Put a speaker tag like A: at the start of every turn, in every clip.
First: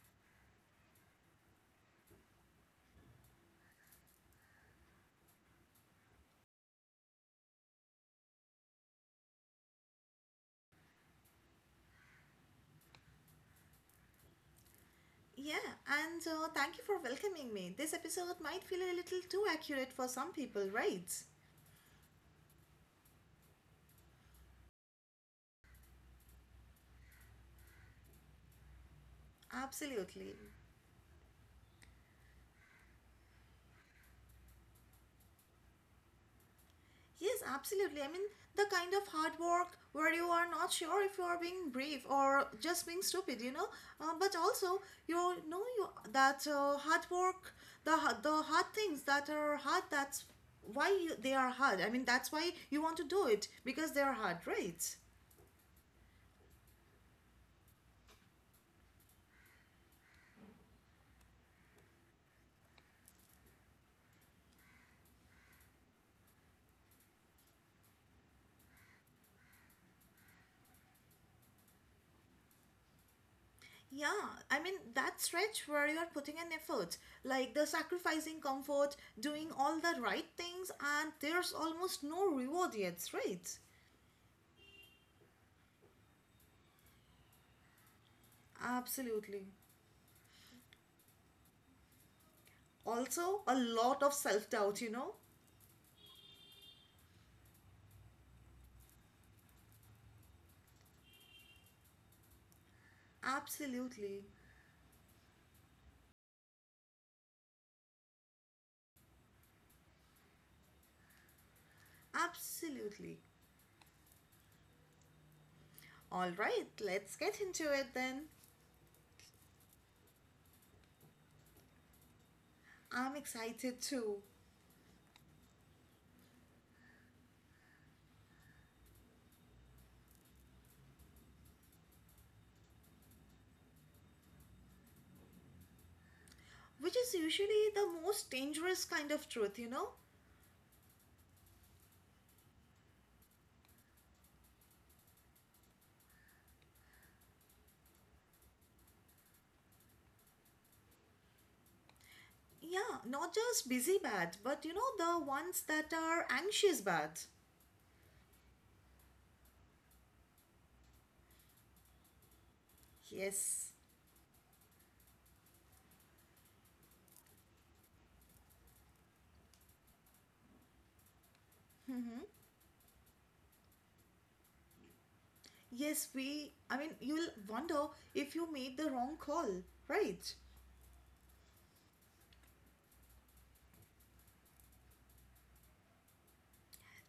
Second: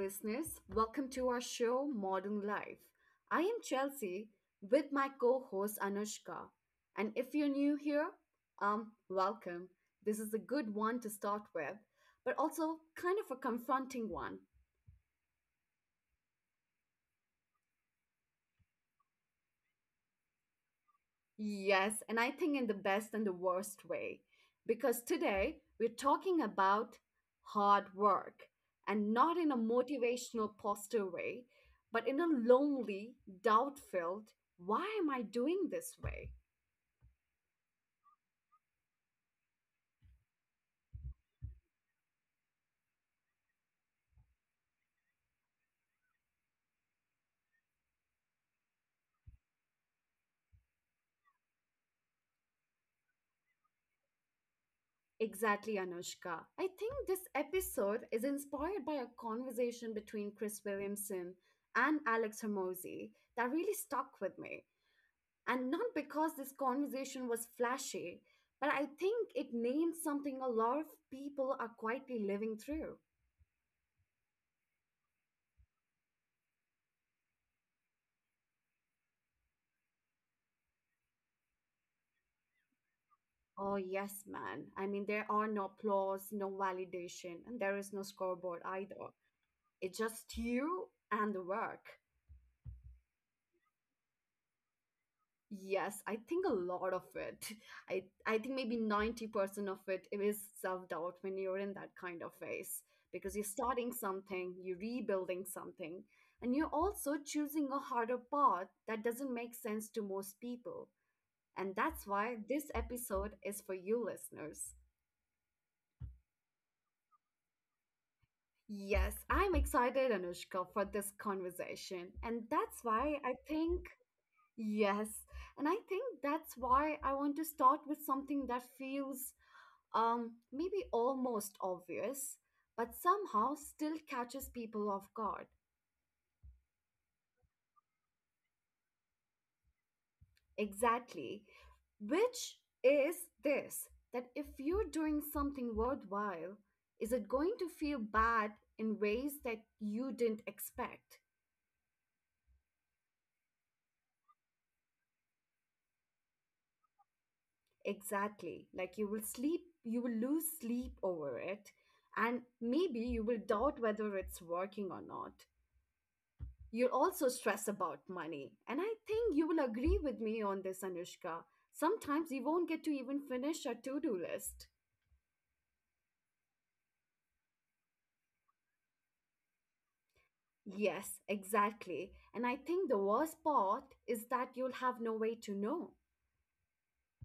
A: listeners, welcome to our show, Modern Life. I am Chelsea with my co host Anushka. And if you're new here, welcome. This is a good one to start with, but also kind of a confronting one.
B: Yeah, and thank you for welcoming me. This episode might feel a little too accurate for some people, right?
A: Yes, and I think in the best and the worst way. Because today we're talking about hard work, and not in a
B: Absolutely.
A: motivational posture way, but in a lonely, doubt filled, why am I doing this way?
B: Yes, absolutely. I mean, the kind of hard work where you are not sure if you are being brave or just being stupid, you know. But also, you know you that hard work, the hard things that are hard. That's why they are hard. I mean, that's why you want to do it because they are hard, right?
A: Exactly, Anushka. I think this episode is inspired by a conversation between Chris Williamson and Alex Hermosi that really stuck with me. And not because this conversation was flashy, but I think it named something a lot of people are quietly living through.
B: Yeah, I mean that stretch where you are putting in effort, like the sacrificing comfort, doing all the right things, and there's almost no reward yet, right?
A: Oh, yes, man. I mean, there are no applause, no validation, and there is no scoreboard either.
B: Absolutely.
A: It's just you and the work.
B: Also, a lot of self doubt, you know?
A: Yes, I think a lot of it. I think maybe 90% of it, it is self-doubt when you're in that kind of phase, because you're starting
B: Absolutely.
A: something, you're rebuilding something, and you're also choosing a harder path that doesn't make sense to most people. And that's why this
B: Absolutely.
A: episode is for you listeners.
B: All right, let's get into it then.
A: Yes, I'm excited, Anushka, for this conversation. And that's why
B: I'm
A: I think,
B: excited too,
A: yes, and I think that's why I want to start with something that feels maybe almost obvious, but somehow still catches people off guard.
B: which is usually the most dangerous kind of truth, you know?
A: Exactly. Which is this, that if you're doing something worthwhile, is it going to feel bad in ways that you didn't expect?
B: Yeah, not just busy bad, but you know, the ones that are anxious bad.
A: Exactly. Like you will sleep, you will lose sleep over it, and maybe you will doubt
B: Yes.
A: whether it's working or not. You also stress about money. And I think you will agree with me on this, Anushka. Sometimes
B: Hmm.
A: you won't get to even finish a to do list.
B: Yes, I mean, you'll wonder if you made the wrong call, right?
A: Yes, exactly. And I think the worst part is that you'll have no way to know.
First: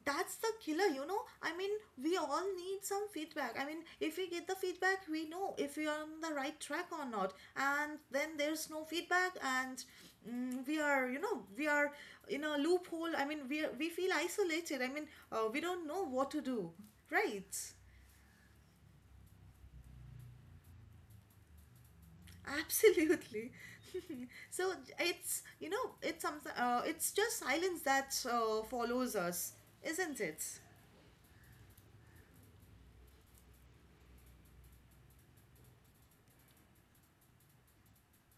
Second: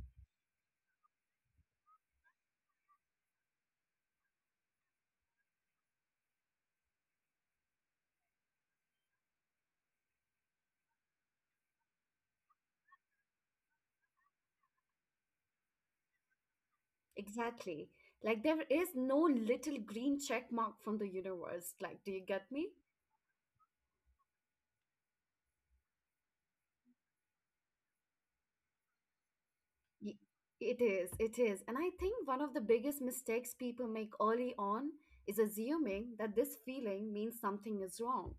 B: That's the killer, you know? I mean, we all need some feedback. I mean, if we get the feedback, we know if we are on the right track or not. And then there's no feedback, and we are in a loophole. I mean, we feel isolated. I mean, we don't know what to do, right?
A: Exactly. Like there is no little green check mark from the universe. Like, do you get me?
B: Absolutely. So it's you know it's some it's just silence that follows us,
A: Y-
B: isn't it?
A: It is, it is. And I think one of the biggest mistakes people make early on is assuming that this feeling means something is wrong.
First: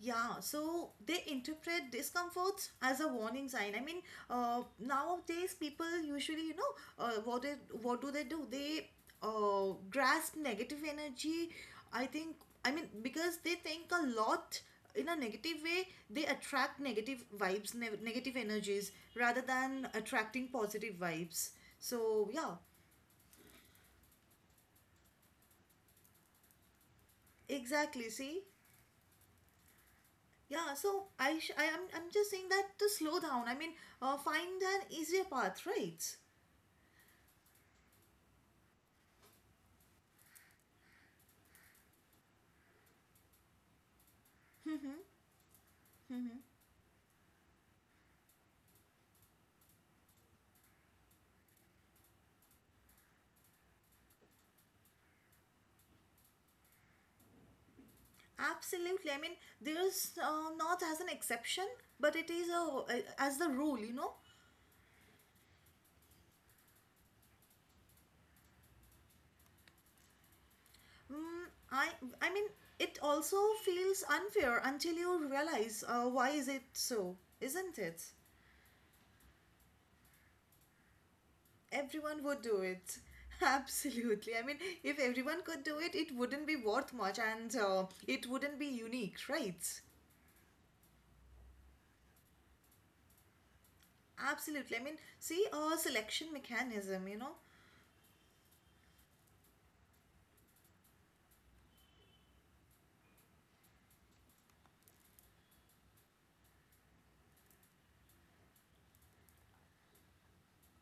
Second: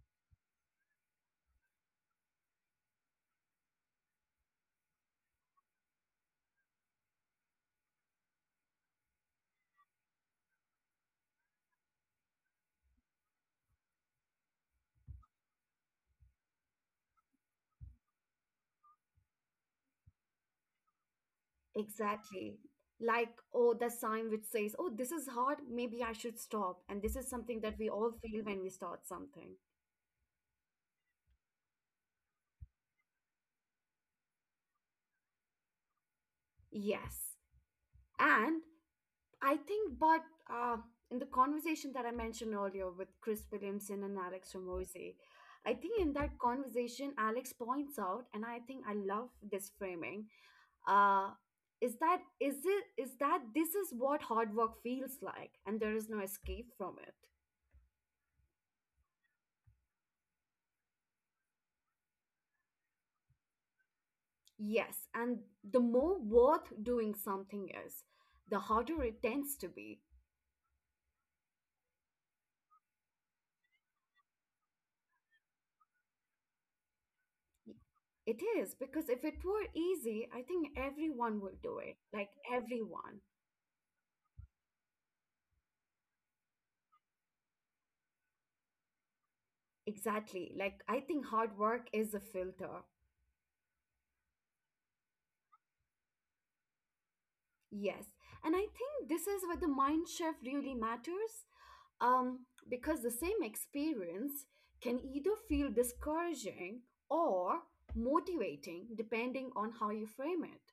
B: Yeah, so they interpret discomforts as a warning sign. I mean, nowadays people usually, uh, what they, what do? They grasp negative energy. I think, I mean, because they think a lot in a negative way, they attract negative vibes, negative energies, rather than attracting positive vibes. So yeah,
A: Exactly. Like, oh, the sign which says, oh, this is hard, maybe I should stop. And this is something that we
B: exactly.
A: all
B: See.
A: feel when we start something.
B: Yeah, so I sh- I am I'm just saying that to slow down. I mean, find an easier path, right?
A: Yes. And I think, but uh, in the conversation that I mentioned earlier with Chris Williamson and Alex
B: Mm-hmm,
A: Ramosi, I think in
B: mm-hmm.
A: that conversation, Alex points out, and I think I love this framing, uh, is that this is what hard work feels like, and there is no escape from it.
B: Absolutely. I mean, there's not as an exception, but as the rule, you know.
A: Yes, and the more worth doing something is, the harder it tends to be.
B: Mm, I I mean, it also feels unfair until you realize why is it so,
A: Y-
B: isn't it?
A: It is, because if it were easy, I think everyone would do it.
B: Everyone would
A: Like
B: do it.
A: everyone.
B: Absolutely. I mean, if everyone could do it, it wouldn't be worth much and it wouldn't be unique, right?
A: Exactly. Like I think hard work is a filter.
B: Absolutely. I mean, see a selection mechanism, you know?
A: Yes. And I think this is where the mind shift really matters. Because the same experience can either feel discouraging or motivating depending on how you frame it.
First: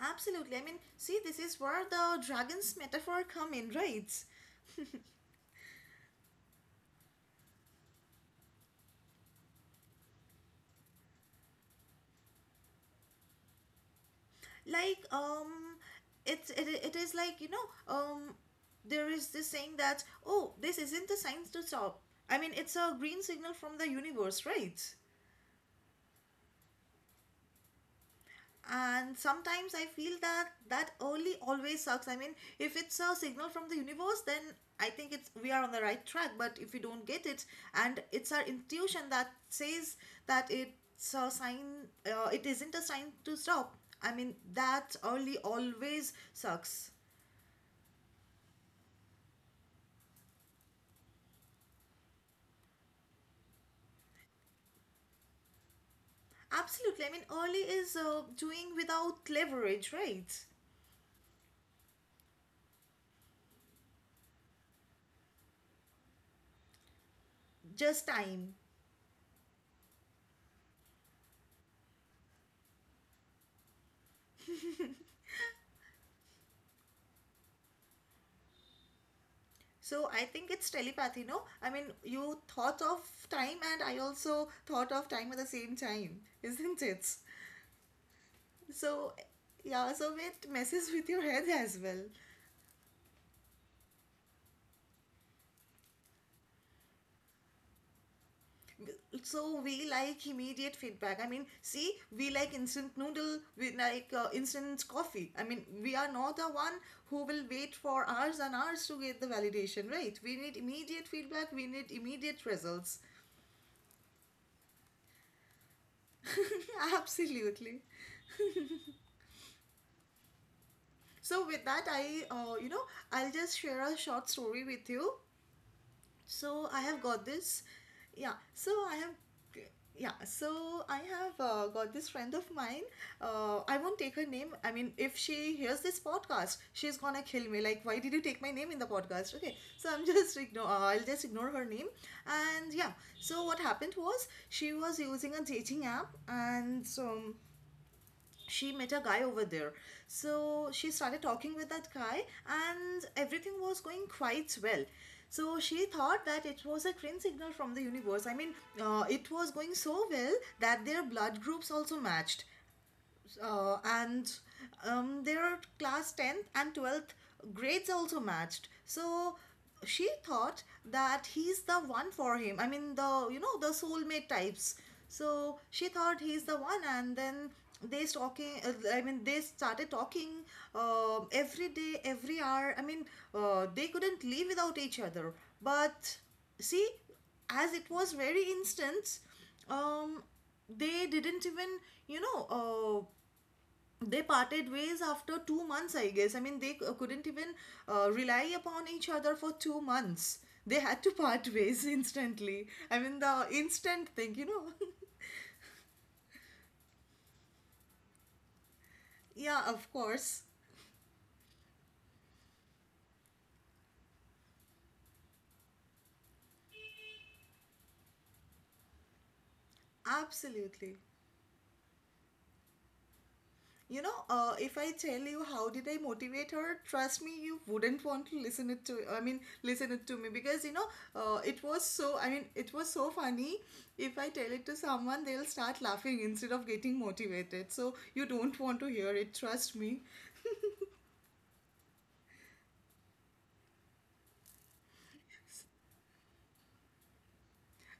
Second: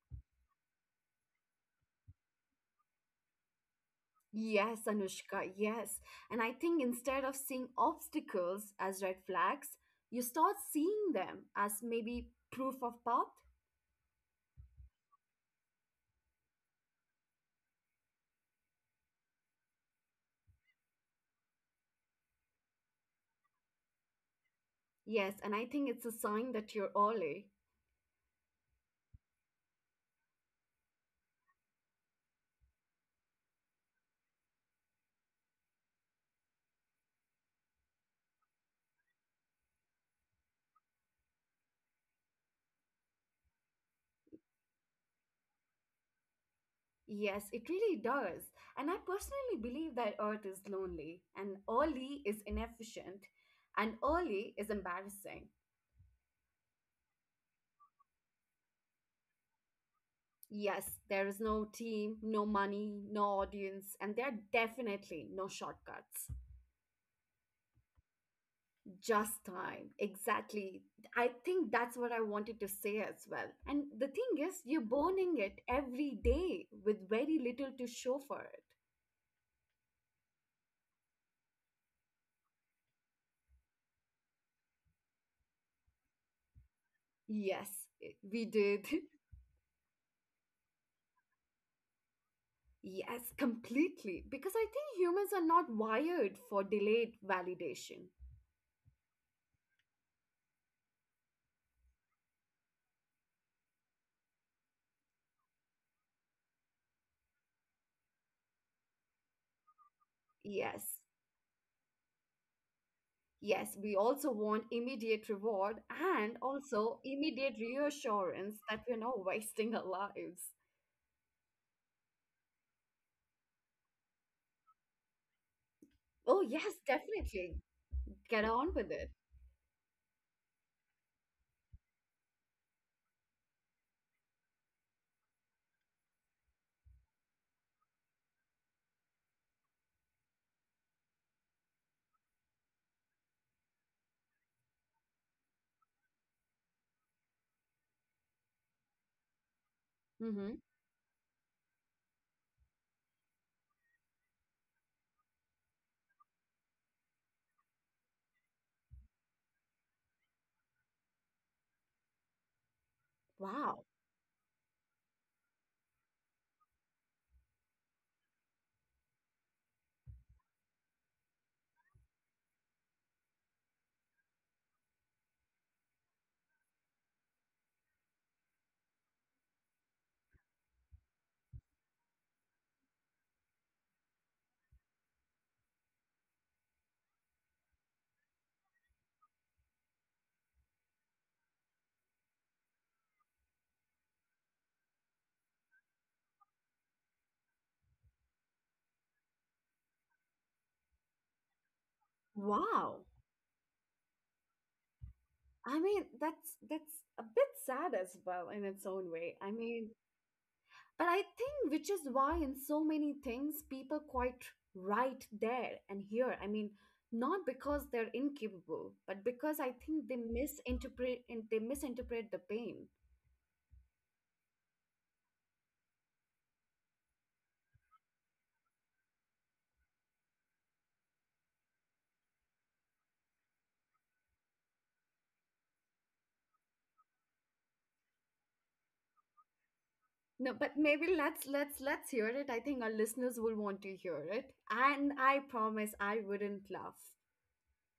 B: Absolutely. I mean, see, this is where the dragon's metaphor come in, right?
A: Yes, Anushka, yes. And I think instead of seeing obstacles as red flags, you start seeing them as maybe proof of path.
B: Like, it's it, it is like, you know, um, there is this saying that, oh, this isn't a sign to stop. I mean, it's a green signal from the universe, right?
A: Yes, and I think it's a sign that you're early.
B: And sometimes I feel that early always sucks. I mean, if it's a signal from the universe, then I think it's we are on the right track. But if we don't get it, and it's our intuition that says that it's a sign, it isn't a sign to stop. I mean, that early always sucks.
A: Yes, it really does. And I personally believe that Earth is lonely, and early is inefficient, and early is embarrassing.
B: Absolutely. I mean, early is doing without leverage, right?
A: Yes, there is no team, no money, no audience, and there are definitely no shortcuts.
B: Just time.
A: Just time. Exactly. I think that's what I wanted to say as well. And the thing is, you're burning it every day with very little to show for it.
B: So I think it's telepathy, no? I mean, you thought of time and I also thought of time at the same time, isn't it?
A: Yes, we did.
B: So, yeah, it messes with your head as well.
A: Yes, completely. Because I think humans are not wired for delayed validation.
B: So we like immediate feedback. I mean, see, we like instant noodle, we like instant coffee. I mean, we are not the one who will wait for hours and hours to get the validation, right? We need
A: Yes.
B: immediate feedback, we need immediate results.
A: Yes, we also want immediate reward and also immediate
B: Absolutely.
A: reassurance that we're not wasting our lives.
B: So with that, I you know I'll just share a short story with you.
A: Oh,
B: So
A: yes,
B: I have got
A: definitely.
B: this, yeah.
A: Get
B: So
A: on with
B: I
A: it.
B: have, yeah. So I have got this friend of mine. I won't take her name. I mean, if she hears this podcast, she's gonna kill me. Like, why did you take my name in the podcast? Okay. So I'm just ignore. I'll just ignore her name. And yeah. So what happened was she was using a dating app, and she met a guy over there.
A: Mm-hmm.
B: So she started talking with that guy, and everything was going quite well. So she thought that it was a green signal from the universe. I mean, it was going so well that their blood groups also matched,
A: Wow.
B: and their class 10th and 12th grades also matched. So she thought that he's the one for him. I mean, the you know the soulmate types. So she thought he's the one, and then, they talking I mean, they started talking every day, every hour. I mean, they couldn't live without each other. But see, as it was very instant, um, they didn't even, you know uh, they parted ways after 2 months, I guess. I mean, they couldn't even rely upon each other for 2 months. They had to part ways instantly. I
A: Wow.
B: mean, the instant thing, you know?
A: I mean, that's a bit sad as well in its own way. I
B: Yeah, of
A: mean,
B: course.
A: but I think which is why in so many things people quite right there and here. I mean, not because they're incapable, but because I think they
B: Absolutely.
A: misinterpret and they misinterpret the pain.
B: You know, if I tell you how did I motivate her, trust me, you wouldn't want to listen it to. I mean, listen it to me because you know, it was so. I mean, it was so funny. If I tell it to someone, they'll start laughing instead of getting motivated. So you don't want to hear it. Trust me.
A: No, but maybe let's hear it. I think our listeners will want to hear it. And I promise I wouldn't laugh.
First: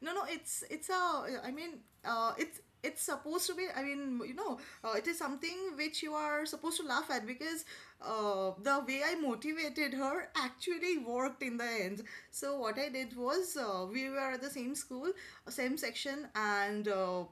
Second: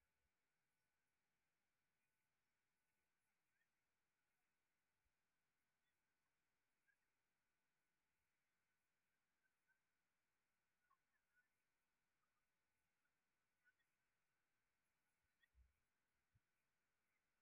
B: No, no, it's a. I mean, it's supposed to be. I mean, you know, it is something which you are supposed to laugh at because the way I motivated her actually worked in the end. So what I did was, we were at the same school, same section, and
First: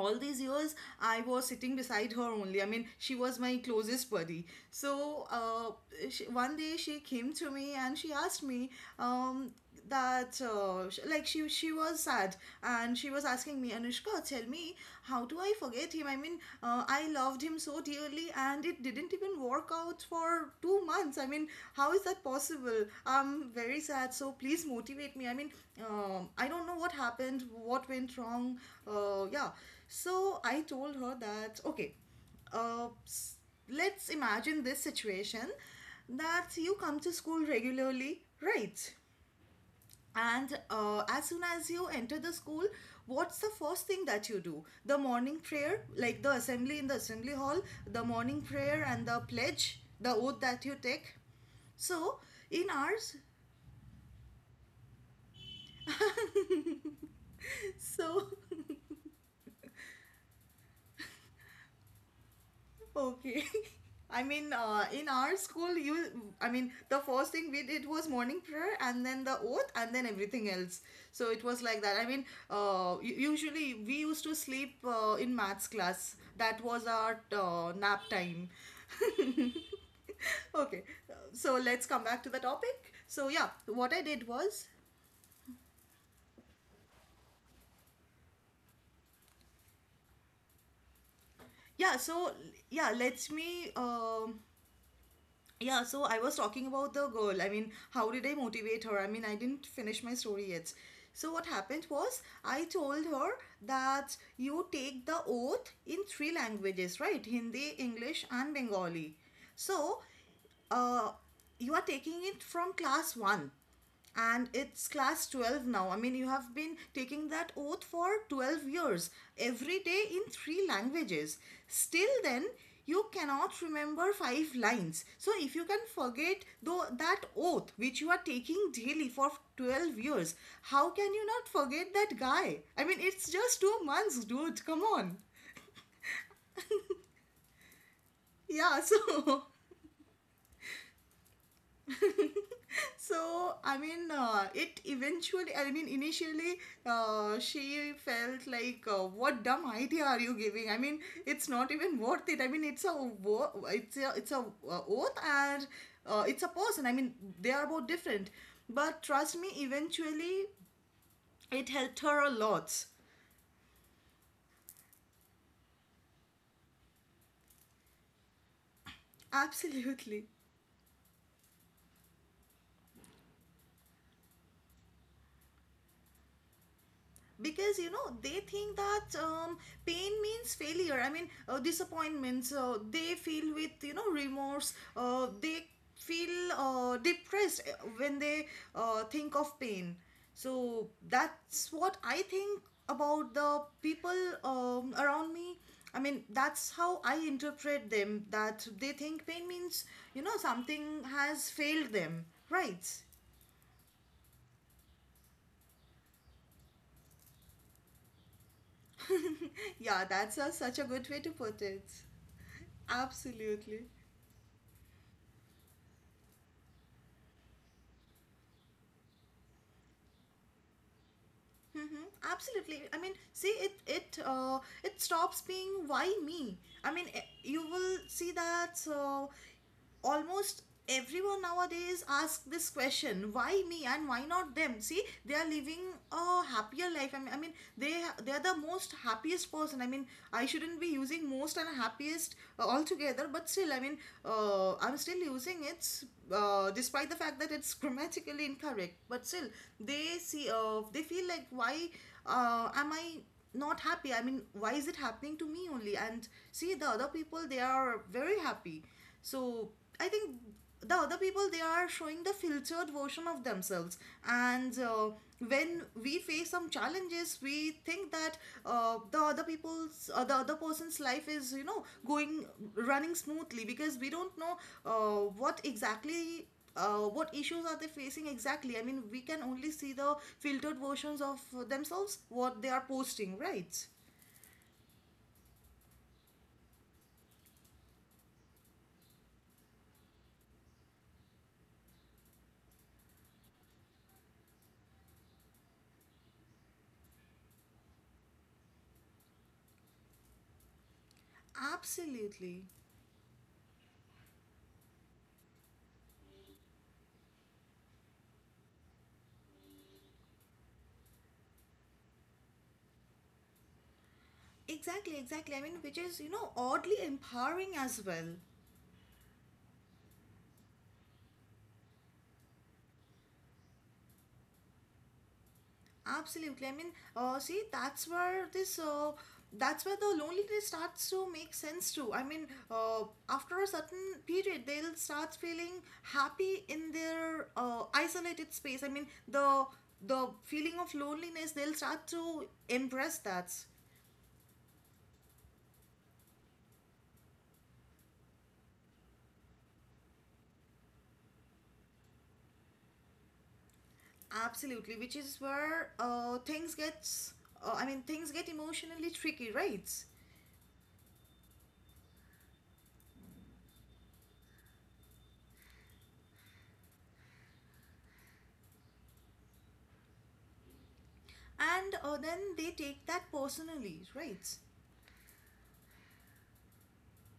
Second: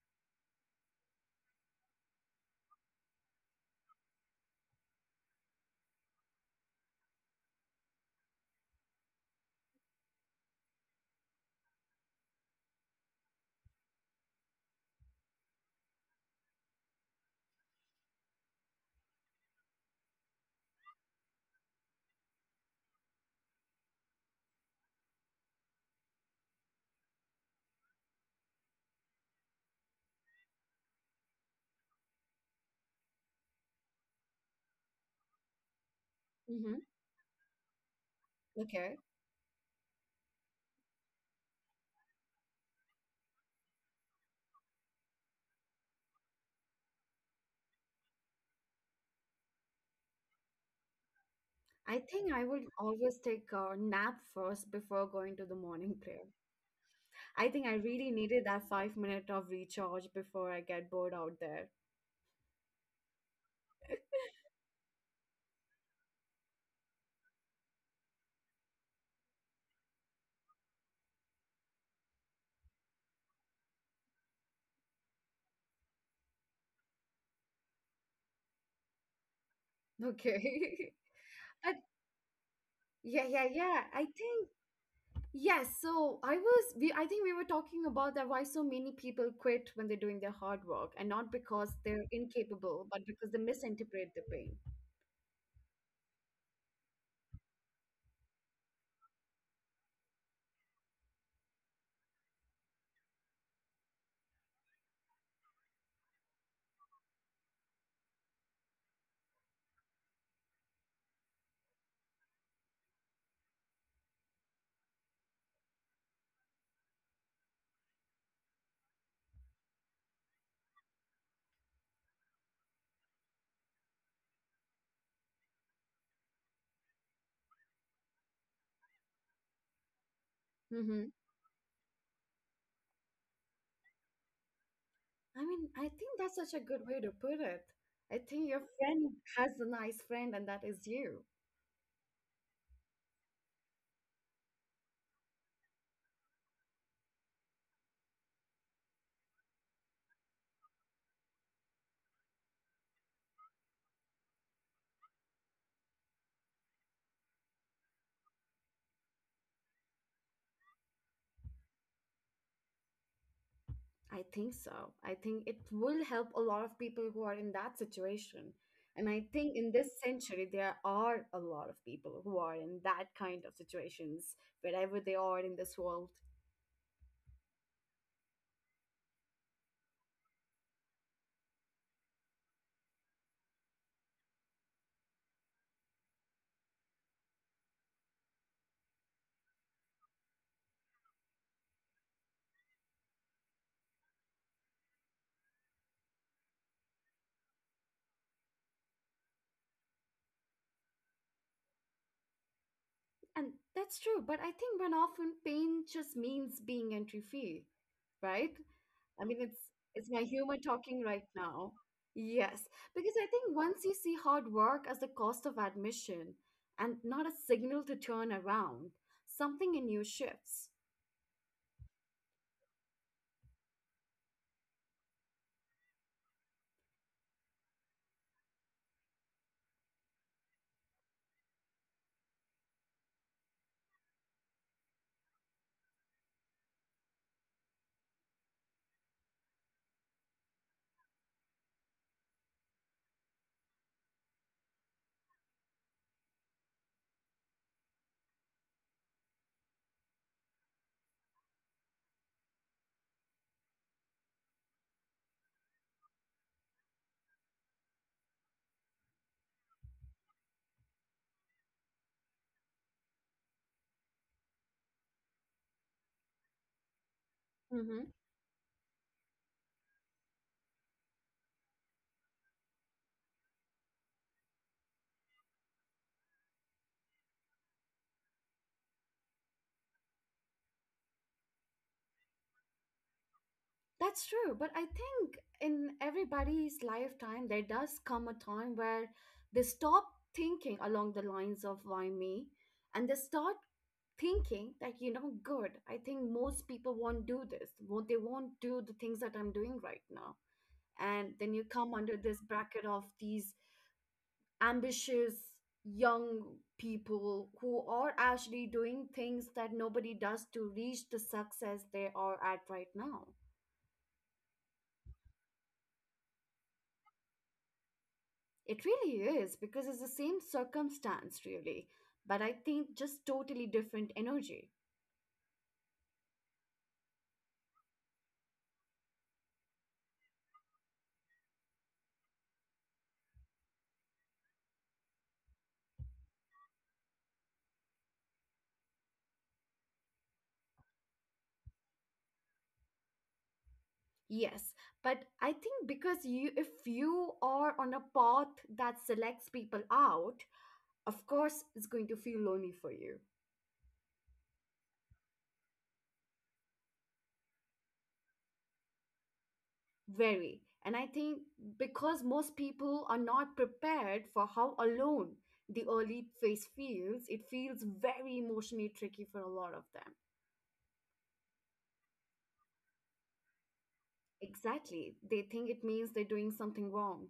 B: all these years I was sitting beside her only. I mean, she was my closest buddy. So one day she came to me and she asked me, um, that she was sad. And she was asking me, Anushka, tell me, how do I forget him? I mean, I loved him so dearly, and it didn't even work out for 2 months. I mean, how is that possible? I'm very sad, so please motivate me. I mean, I don't know what happened, what went wrong. Yeah. So I told her that, okay, uh, s- let's imagine this situation that you
A: Hmm.
B: come to school regularly, right?
A: Okay.
B: And as soon as you enter the school, what's the first thing that you do? The morning prayer, like the assembly in the assembly hall, the morning prayer and the pledge, the oath that you take.
A: I
B: So
A: think I would
B: in
A: always
B: ours,
A: take a nap first before going to the morning prayer. I think I really
B: so.
A: needed that 5 minute of recharge before I get bored out there.
B: Okay. I mean, in our school, I mean, the first thing we did was morning prayer and then the oath and then everything else. So it was like that. I mean, usually we used to sleep in maths class. That was our nap time. Okay.
A: Okay.
B: So let's
A: But
B: come back to the topic. So,
A: yeah,
B: yeah,
A: yeah,
B: what
A: yeah.
B: I
A: I
B: did
A: think
B: was,
A: yes. So I was we I think we were talking about that why so many people quit when they're doing their hard work, and not because
B: yeah,
A: they're
B: so, yeah,
A: incapable, but
B: let
A: because they
B: me.
A: misinterpret the pain.
B: Yeah, so I was talking about the girl. I mean, how did I motivate her? I mean, I didn't finish my story yet. So, what happened was, I told her that you take the oath in three languages, right? Hindi, English, and Bengali. So, uh, you are taking it from class one, and it's class 12 now. I mean, you have been taking that oath for 12 years, every day in three languages. Still, then, you cannot remember five lines. So, if you can forget though that oath which you are taking daily for 12 years, how
A: Mm-hmm.
B: can you not forget that guy? I mean, it's just 2 months, dude. Come on.
A: I mean, I think that's such a good way to put it. I think your
B: Yeah,
A: friend
B: so.
A: has a nice friend, and that is you.
B: So, I mean, it eventually, I mean, initially, she felt like, what dumb idea are you giving? I mean, it's not even worth it. I mean, it's a oath and it's a person. I mean, they are both different. But trust me, eventually, it helped her a lot.
A: I think so. I think it will help a lot of people who are in that situation. And I think in this
B: Absolutely.
A: century, there are a lot of people who are in that kind of situations, wherever they are in this world.
B: Because you know they think that pain means failure. I mean, disappointments, they feel with remorse, they feel depressed when they think of pain. So that's what I think about the people around me. I mean, that's how I interpret them, that they think pain means something has failed them, right?
A: And that's true. But I think when often pain just means being entry free, right? I mean, it's
B: Yeah,
A: it's my
B: that's
A: humor
B: such a
A: talking
B: good way
A: right
B: to put
A: now.
B: it.
A: Yes, because I think once
B: Absolutely.
A: you see hard work as the cost of admission and not a signal to turn around, something in you shifts.
B: Hmm. Absolutely. I mean, see, it stops being why me. I mean, you will see that. So almost everyone nowadays asks this question, why me and why not them? See, they are living a happier life. I mean, they they are the most happiest person. I mean, I shouldn't be using most and happiest altogether, but still, I mean, I'm still using it, despite the fact that it's grammatically incorrect. But still, they see, they feel like, why am I not happy? I mean, why is it happening to me only? And see, the other people, they are very happy. So I think the other people, they are showing the filtered version of themselves. And when we face some challenges, we think
A: Hmm.
B: that the other person's life is, you know, going running smoothly because we don't know what exactly. What issues are they facing exactly? I mean, we can only see the filtered versions of themselves, what they are posting, right?
A: That's true. But I think in everybody's lifetime, there does come a time where they stop thinking along the lines of why me, and they start thinking that, you know, good, I think most people won't do this. Won't, they won't do the things that I'm doing right now. And then you come under this
B: Absolutely.
A: bracket of these ambitious young people who are actually doing things that nobody does to reach the success they are at right now.
B: Exactly, exactly. I mean, which is, you know, oddly empowering as well.
A: It really is because it's the same circumstance, really, but I think just totally different energy.
B: Absolutely. I mean, see, that's where the loneliness starts to make sense too. I mean, after a certain period, they'll start feeling happy in their isolated space. I mean, the feeling of loneliness, they'll start to embrace that.
A: Yes, but I think because you, if you are on a path that selects people out, of course, it's going to feel lonely for you.
B: Absolutely, which is where things get emotionally tricky, right?
A: Very. And I think because most people are not prepared for how alone the early phase feels, it feels very emotionally tricky for a lot of them.
B: And then they take that personally, right?
A: Exactly. They think it means they're doing something wrong.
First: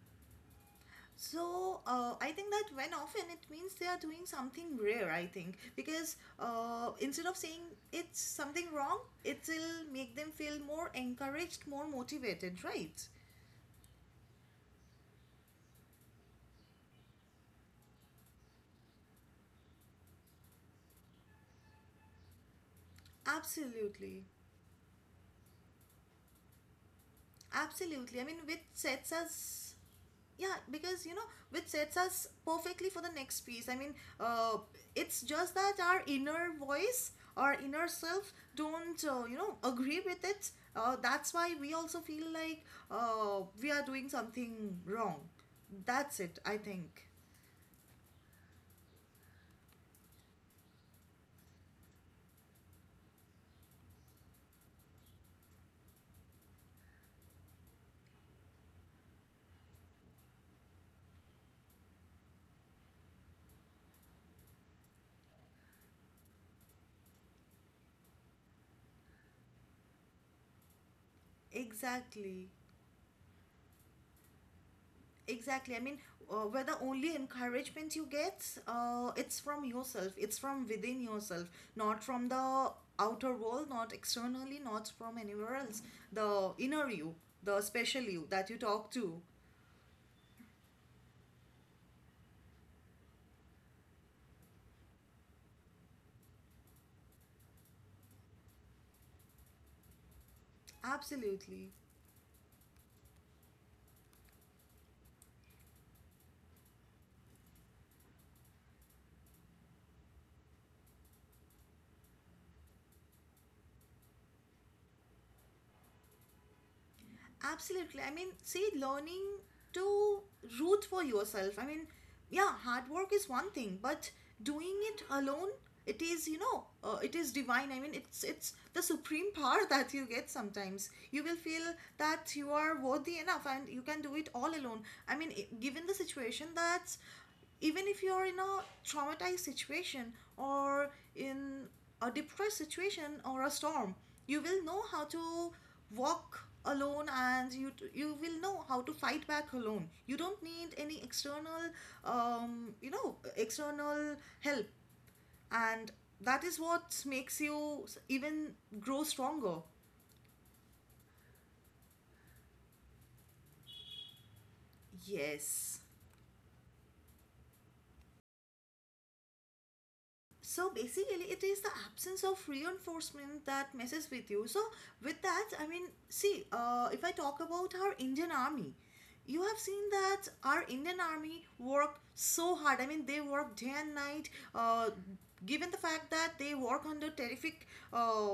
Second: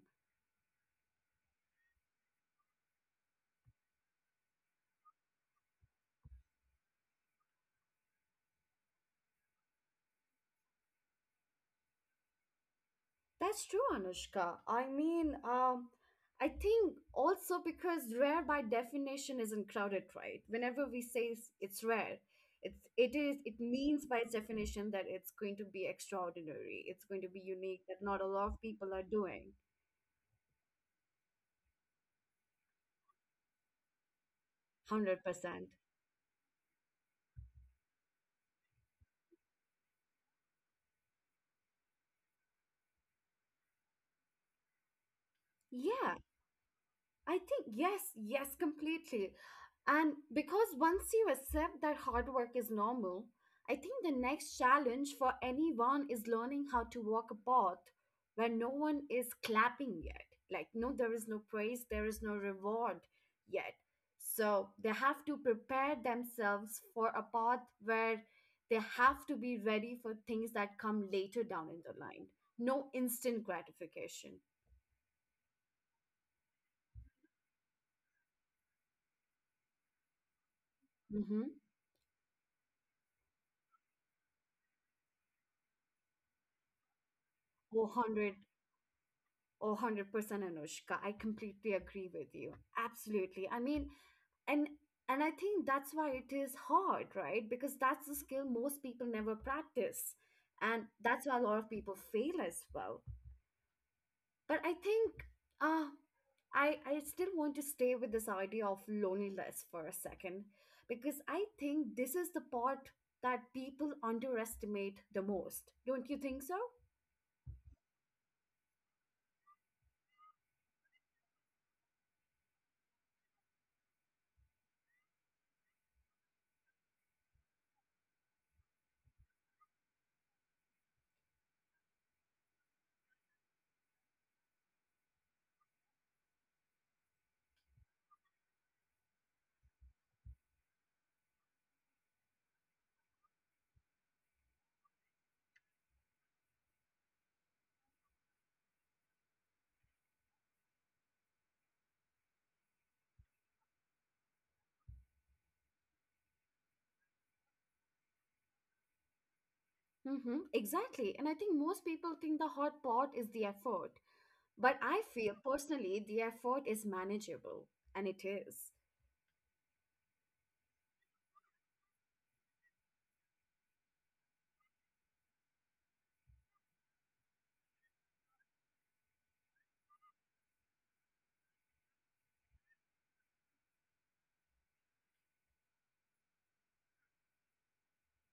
B: So I think that when often it means they are doing something rare. I think because, instead of saying it's something wrong, it will make them feel more encouraged, more motivated, right?
A: That's true, Anushka. I mean, I think also because rare by definition isn't crowded, right? Whenever we say it's rare, it's it is it means by
B: Absolutely,
A: its definition that it's going to be extraordinary. It's going to be unique that
B: absolutely.
A: not
B: I
A: a
B: mean,
A: lot
B: which
A: of people are
B: sets
A: doing.
B: us, yeah, because you know, which sets us perfectly for the next piece. I mean, uh, it's
A: Hundred
B: just
A: percent.
B: that our inner voice, our inner self don't agree with it. That's why we also feel like we are doing something wrong.
A: Yeah,
B: That's it, I think.
A: I think yes, yes, completely. And because once you accept that hard work is normal, I think the next challenge for anyone is learning how to walk a path where no one is clapping yet. Like, no, there is no praise, there is no reward yet. So they have to prepare themselves for a path where they have to be ready for things that come later down in the line.
B: Exactly.
A: No instant gratification.
B: Exactly. I mean, where the only encouragement you get, it's from yourself. It's from within
A: Mm-hmm.
B: yourself, not from the outer world, not externally, not from anywhere else. The inner you, the special you that you talk to.
A: Oh, 100% Anushka. I completely agree with you. Absolutely. I mean, and and I think that's why it is hard, right? Because that's a skill most people never practice. And that's why a lot of
B: Absolutely.
A: people fail as well. But I think uh I still want to stay with this idea of loneliness for a second, because I think this is the part that people underestimate the most. Don't you think so?
B: Absolutely. I mean, see, learning to root for yourself. I mean, yeah, hard work is one thing, but doing it alone, it is divine. I mean, it's the supreme power that you get sometimes. You will feel that you are worthy enough and you can do it all alone. I mean, given the situation that's, even if you're in a traumatized situation, or in a depressed situation, or a storm, you will know how to walk alone, and you will know how to fight back alone. You don't need any external you know external help, and that is what makes you even grow stronger.
A: Mm-hmm, exactly. And I think most people think the hot pot is the effort. But I feel
B: Yes,
A: personally the effort is manageable. And it is.
B: so basically it is the absence of reinforcement that messes with you. So with that, I mean, see, if I talk about our Indian army, you have seen that our Indian army work so hard. I mean, they work day and night, given the fact that they work under terrific uh,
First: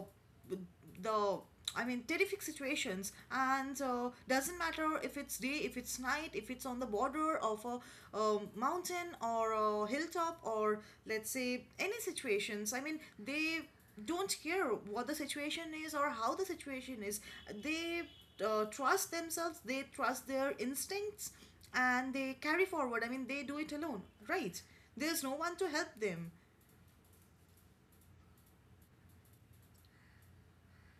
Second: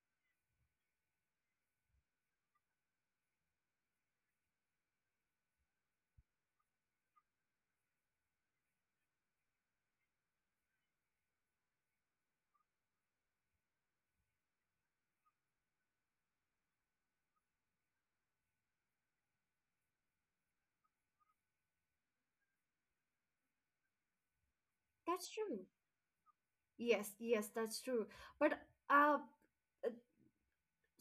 B: the I mean terrific situations, and doesn't matter if it's day, if it's night, if it's on the border of a mountain or a hilltop, or let's say, any situations. I mean, they don't care what the situation is or how the situation is. They trust themselves, they trust their instincts, and they carry forward. I mean, they do it alone, right? There's
A: That's
B: no one
A: true.
B: to help them.
A: Yes, yes, that's true. But uh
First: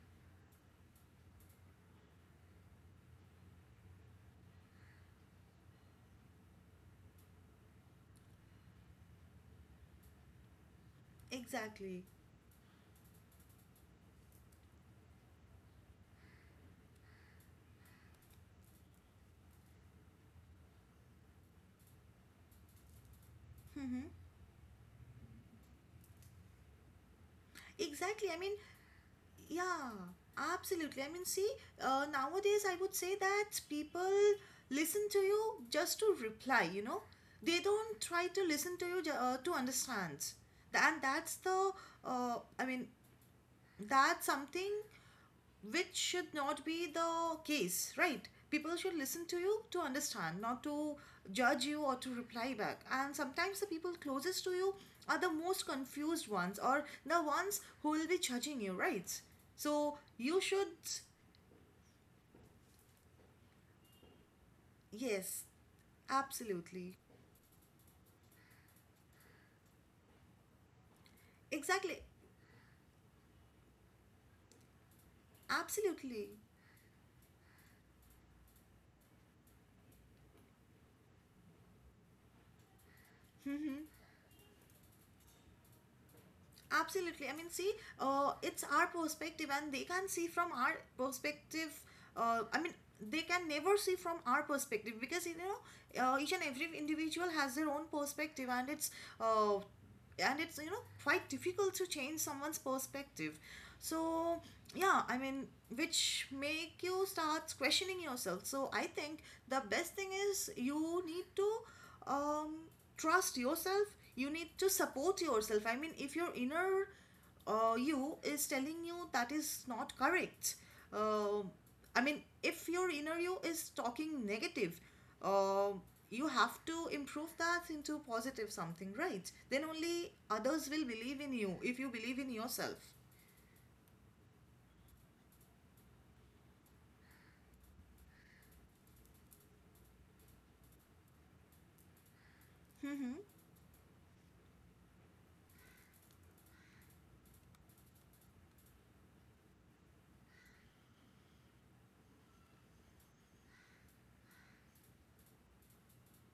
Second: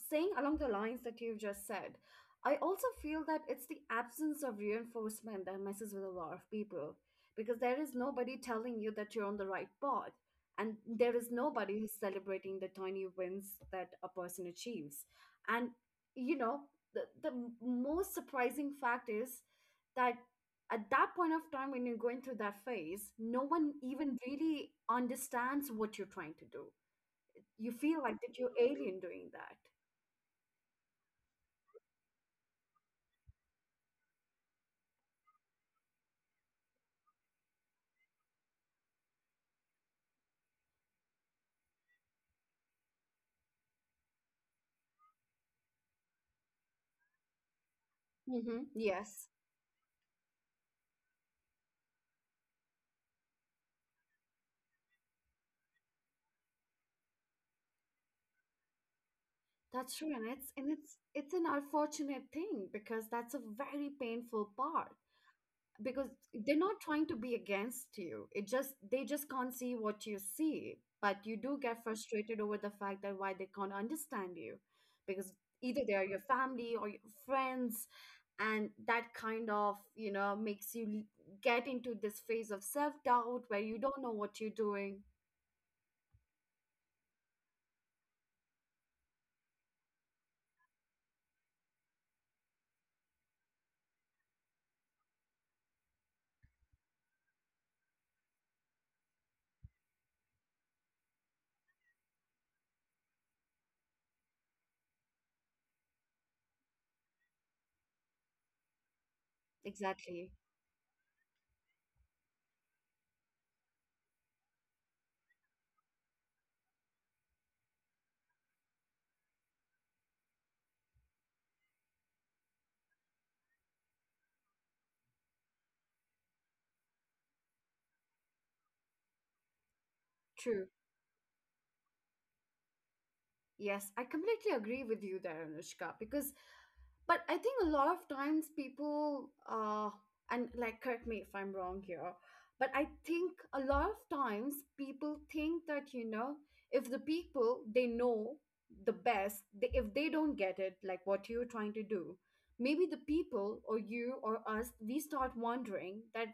A: saying along the lines that you've just said, I also feel that it's the absence of reinforcement that messes with a lot of people, because there is nobody telling you that you're on the right path. And there is nobody who's
B: Exactly.
A: celebrating the tiny wins that a person achieves. And, you know, most surprising fact is that at that point of time when you're going through that phase, no one
B: Hmm.
A: even really understands what you're trying to do. You feel like that
B: Exactly. I
A: you're
B: mean,
A: alien doing that.
B: yeah, absolutely. I mean, see, nowadays I would say that people listen to you just to reply, you know. They don't try to listen to you to understand. And that's uh, I mean, that's something which should not be the case, right?
A: Mm-hmm.
B: People should
A: Yes,
B: listen to you to understand, not to judge you or to reply back. And sometimes the people closest to you are the most confused ones or the ones who will be judging you, right?
A: that's true,
B: So
A: and
B: you should,
A: it's an unfortunate thing because that's a very painful part.
B: yes,
A: Because they're not trying to
B: absolutely.
A: be against you, it just they just can't see what you see. But you do get
B: Exactly,
A: frustrated over the fact that why they can't understand you, because either they are your
B: absolutely.
A: family or your friends, and that kind of makes you get into this phase of self doubt where you don't know what you're doing.
B: Absolutely. I mean, see, it's our perspective, and they can see from our perspective. I mean, they can never see from our perspective because, you know, each and every individual has their own perspective, and uh, it's you know, quite difficult to change someone's perspective. So yeah, I mean, which make you start questioning yourself. So I think the best thing
A: Exactly.
B: is you need to um, trust yourself. You need to support yourself. I mean, if your inner you is telling you that is not correct. Uh, I mean, if your inner you is talking negative, uh, you have to improve that into positive something, right? Then only
A: True.
B: others will believe in you if you believe in yourself.
A: Yes, I completely agree with you there, Anushka, because, but I think a lot of times people and like correct me if I'm wrong here, but I
B: Mm-hmm.
A: think a lot of times people think that, you know, if the people they know the best, they, if they don't get it, like what you're trying to do, maybe the people or you or us, we start wondering that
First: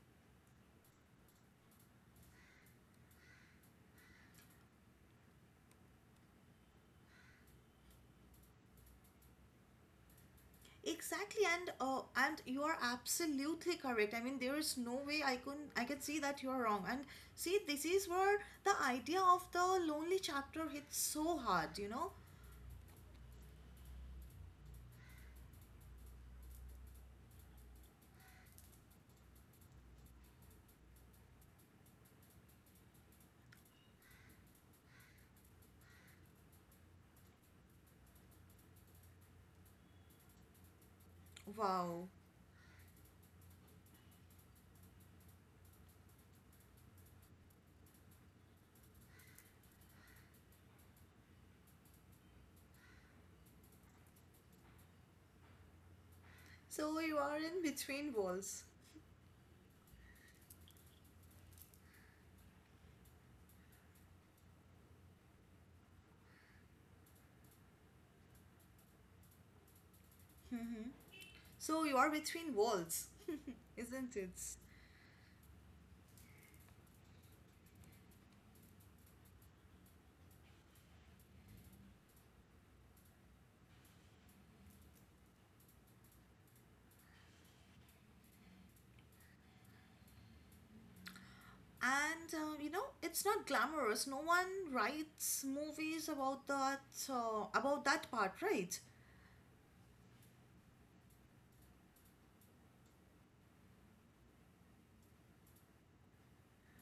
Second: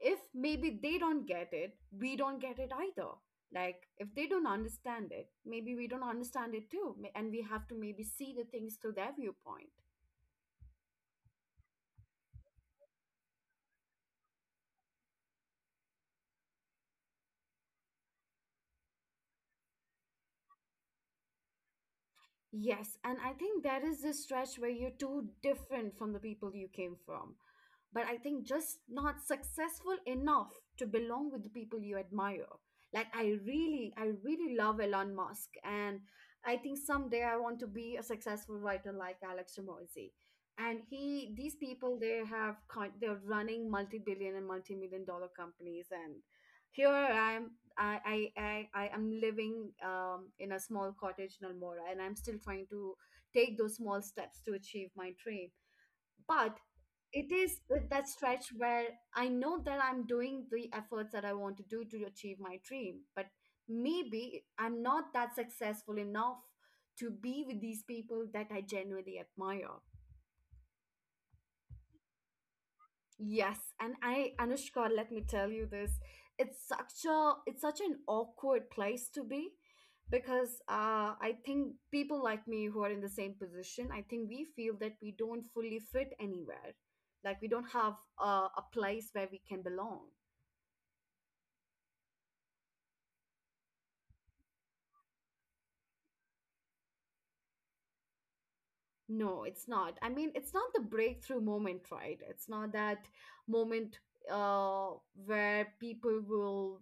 A: if maybe they don't get it, we don't get it either. Like, if they don't understand it, maybe we don't understand it too. And we have to maybe see the things through their viewpoint.
B: Exactly, and you are absolutely correct. I mean, there is no way I can see that you are wrong. And see, this is where the idea of the lonely chapter hits so hard. You know,
A: Yes. And I think there is this stretch where you're too different from the people you came from, but I think just not successful enough to belong with the people you admire. Like I really love Elon Musk, and I think someday I want to be a successful writer like Alex Ramosi. And he, these people,
B: wow.
A: they have, they're running multi-billion and multi-million dollar companies, and here I am, I am living in a small cottage in Almora, and I'm still trying to take those small steps to achieve my dream. But
B: So you
A: it
B: are in
A: is that
B: between
A: stretch
B: walls.
A: where I know that I'm doing the efforts that I want to do to achieve my dream, but maybe I'm not that successful enough to be with these people that I genuinely admire.
B: So you are between walls,
A: Yes, and
B: isn't
A: I
B: it?
A: Anushka, let me tell you this. It's such an awkward place to be because I think people like me who are in the same position, I think we feel that we don't fully fit anywhere. Like we don't have a, a place where we can belong.
B: And it's not glamorous. No one writes movies about that part, right?
A: No, it's not. I mean, it's not the breakthrough moment, right? It's not that moment where people will,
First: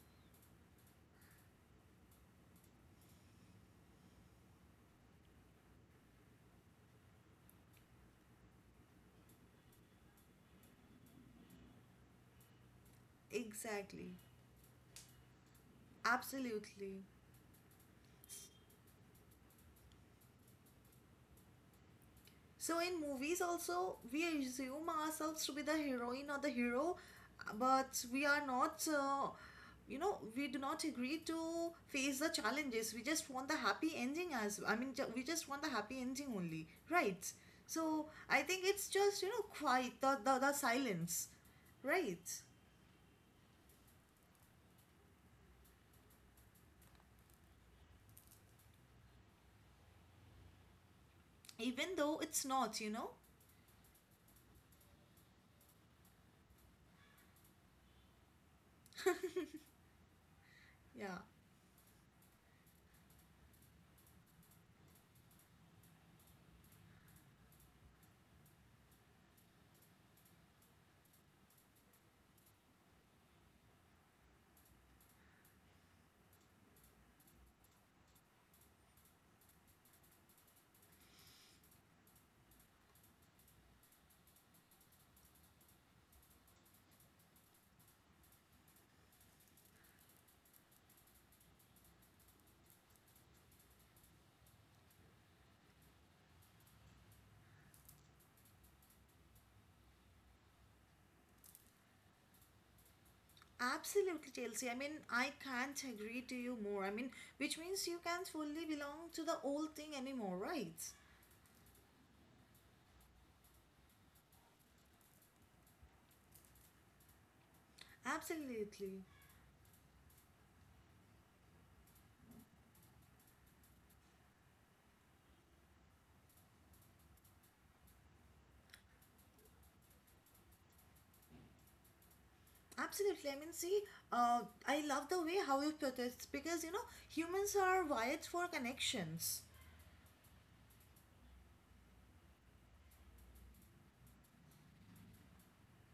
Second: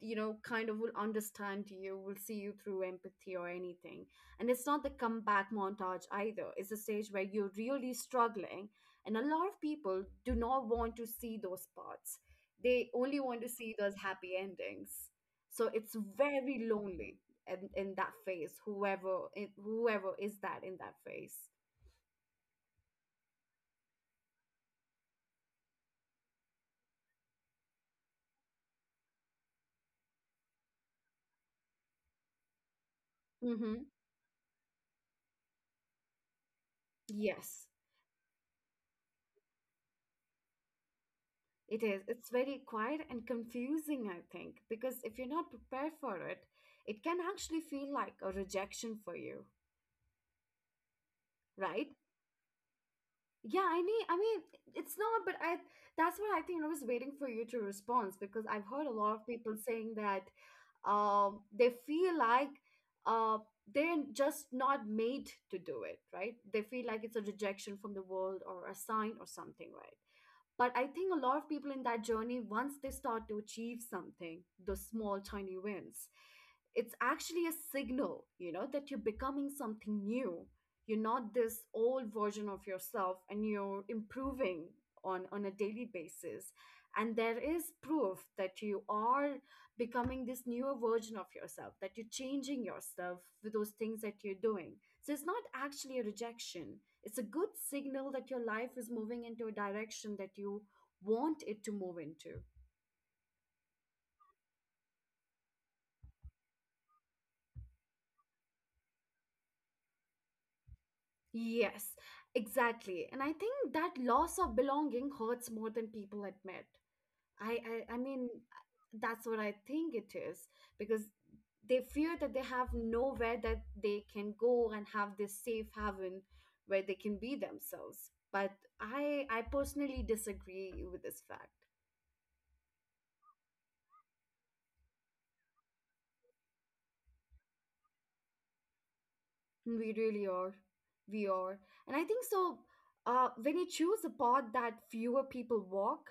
A: you know, kind of will understand you, will see you through empathy or anything. And it's not the comeback montage either. It's a stage where you're really struggling. And a lot of people do not want to see those parts, they only want to see those
B: Exactly.
A: happy endings. So it's very
B: Absolutely.
A: lonely in that phase, whoever, whoever is that in that phase.
B: So in movies also, we assume ourselves to be the heroine or the hero, but we are not. We do not agree to face the challenges. We just want the
A: Mm-hmm.
B: happy ending, as I mean, we just want the happy ending only, right?
A: Yes,
B: So I think it's just quiet, the silence,
A: it is.
B: right?
A: It's very quiet and confusing, I think, because if you're not prepared for it, it can actually feel like a rejection for you, right?
B: Even though it's not, you know,
A: Yeah, I need, I mean, it's not, but I, that's what I think I was waiting for you to respond because I've heard a lot of people saying that
B: yeah.
A: they feel like uh, they're just not made to do it, right? They feel like it's a rejection from the world or a sign or something, right? But I think a lot of people in that journey, once they start to achieve something, those small, tiny wins, it's actually a signal, you know, that you're becoming something new. You're not this old version of yourself and you're improving on a daily basis. And there is proof that you are becoming this newer version of yourself, that you're changing yourself with those things that you're doing. So it's not actually a rejection. It's a good signal that your life is moving into a direction that you want it to move into.
B: Absolutely, Chelsea. I mean, I can't agree to you more. I mean, which means you can't fully belong to the old thing anymore, right?
A: Yes, exactly. And I think that loss of belonging hurts more than people admit. I, I mean,
B: Absolutely.
A: that's what I think it is, because they fear that they have nowhere that they can go and have this safe haven where they can be themselves. But I personally disagree with this fact.
B: Absolutely. I mean, see, uh, I love the way how you put it because, you know, humans are wired for connections.
A: We really are. We are. And I think so, when you choose a path that fewer people walk,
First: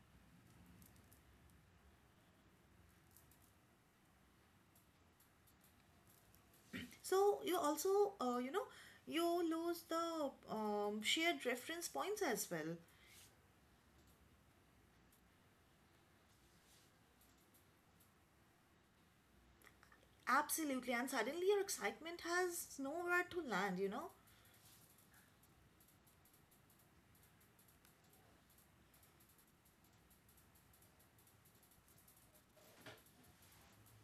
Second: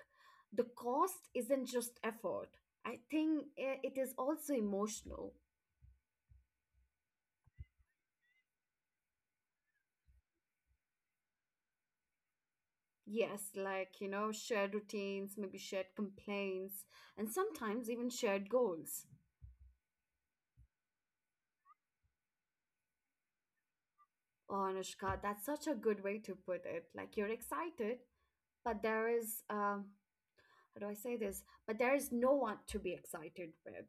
A: the cost isn't just effort. I think it is also emotional.
B: So you also, you lose the shared reference points as well.
A: Yes, like, you know, shared routines, maybe shared complaints, and sometimes even shared goals.
B: Absolutely. And suddenly your excitement has nowhere to land, you know?
A: Oh, Anushka, that's such a good way to put it. Like, you're excited, but there is, how do I say this? But there is no one to be excited with.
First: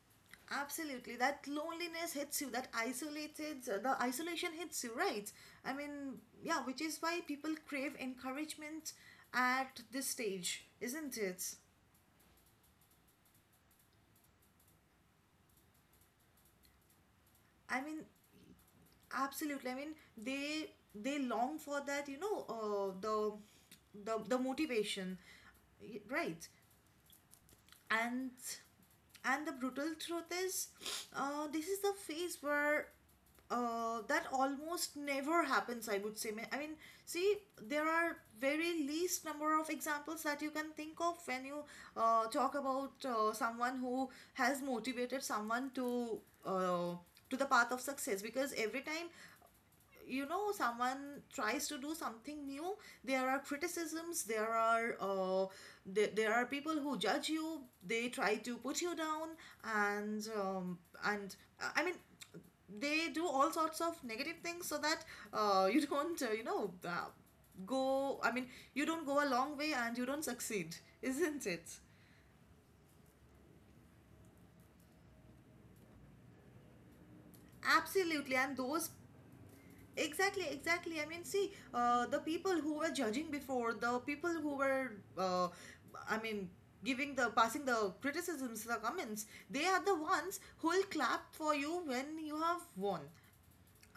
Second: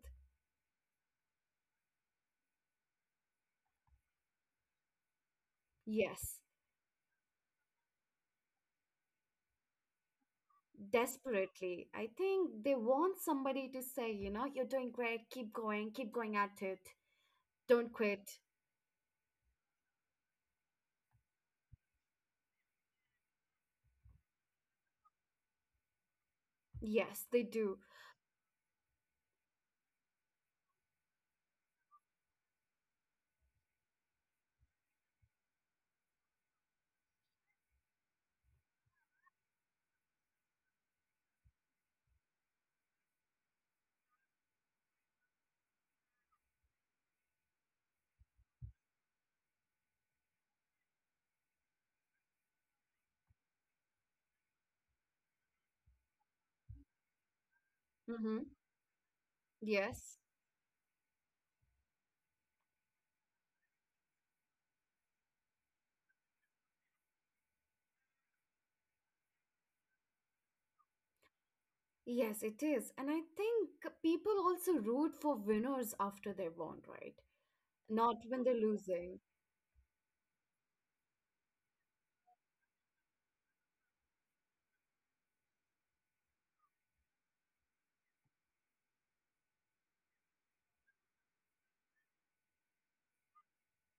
B: Absolutely. That loneliness hits you, that isolated, the isolation hits you, right? I mean,
A: Yes.
B: yeah, which is why people crave encouragement at this stage, isn't it?
A: Desperately. I think they want somebody to say, you know, you're doing great, keep going at it,
B: I
A: don't
B: mean,
A: quit.
B: absolutely. I mean, they long for that, you know, the motivation. Right?
A: Yes, they do.
B: and and the brutal truth is, this is the phase where that almost never happens, I would say. I mean, see, there are very least number of examples that you can think of when you talk about someone who has motivated someone uh, to the path of success. Because every time, you know, someone tries to do something new, there are criticisms, there are people who judge you, they try
A: Mm-hmm.
B: to put you down.
A: Yes,
B: And um, and uh, i mean they do all sorts of negative things so that you don't go, you don't go a long way and you don't succeed, isn't it?
A: yes, it is. And I think people also root for winners after they won, right? Not when
B: Absolutely.
A: they're
B: And those
A: losing.
B: Exactly, exactly. I mean, see, the people who were judging before, the people who were, uh, I mean, giving the passing the criticisms, the comments, they are the ones who will clap for you when you have won.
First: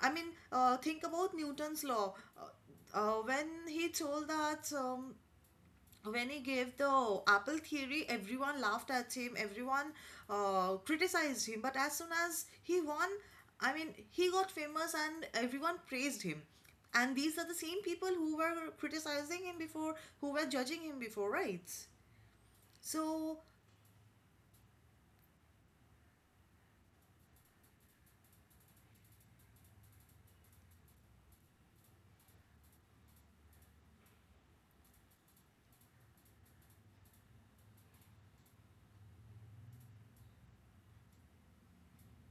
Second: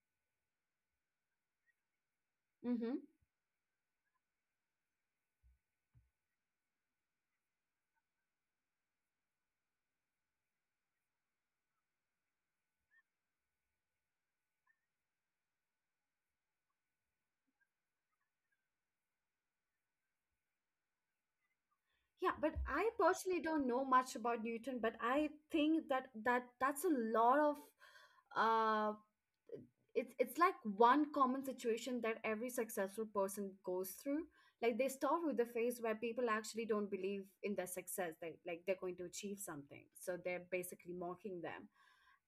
B: I mean, think about Newton's law.
A: Mm-hmm.
B: Uh, when he told that um, when he gave the apple theory, everyone laughed at him. Everyone criticized him, but as soon as he won, I mean, he got famous and everyone praised him. And these are the same people who were criticizing him before, who were judging him before, right?
A: Yeah, but I
B: So
A: personally don't know much about Newton, but I think that that's a lot of uh it's like one common situation that every successful person goes through. Like they start with the phase where people actually don't believe in their success, they like they're going to achieve something, so they're basically mocking them.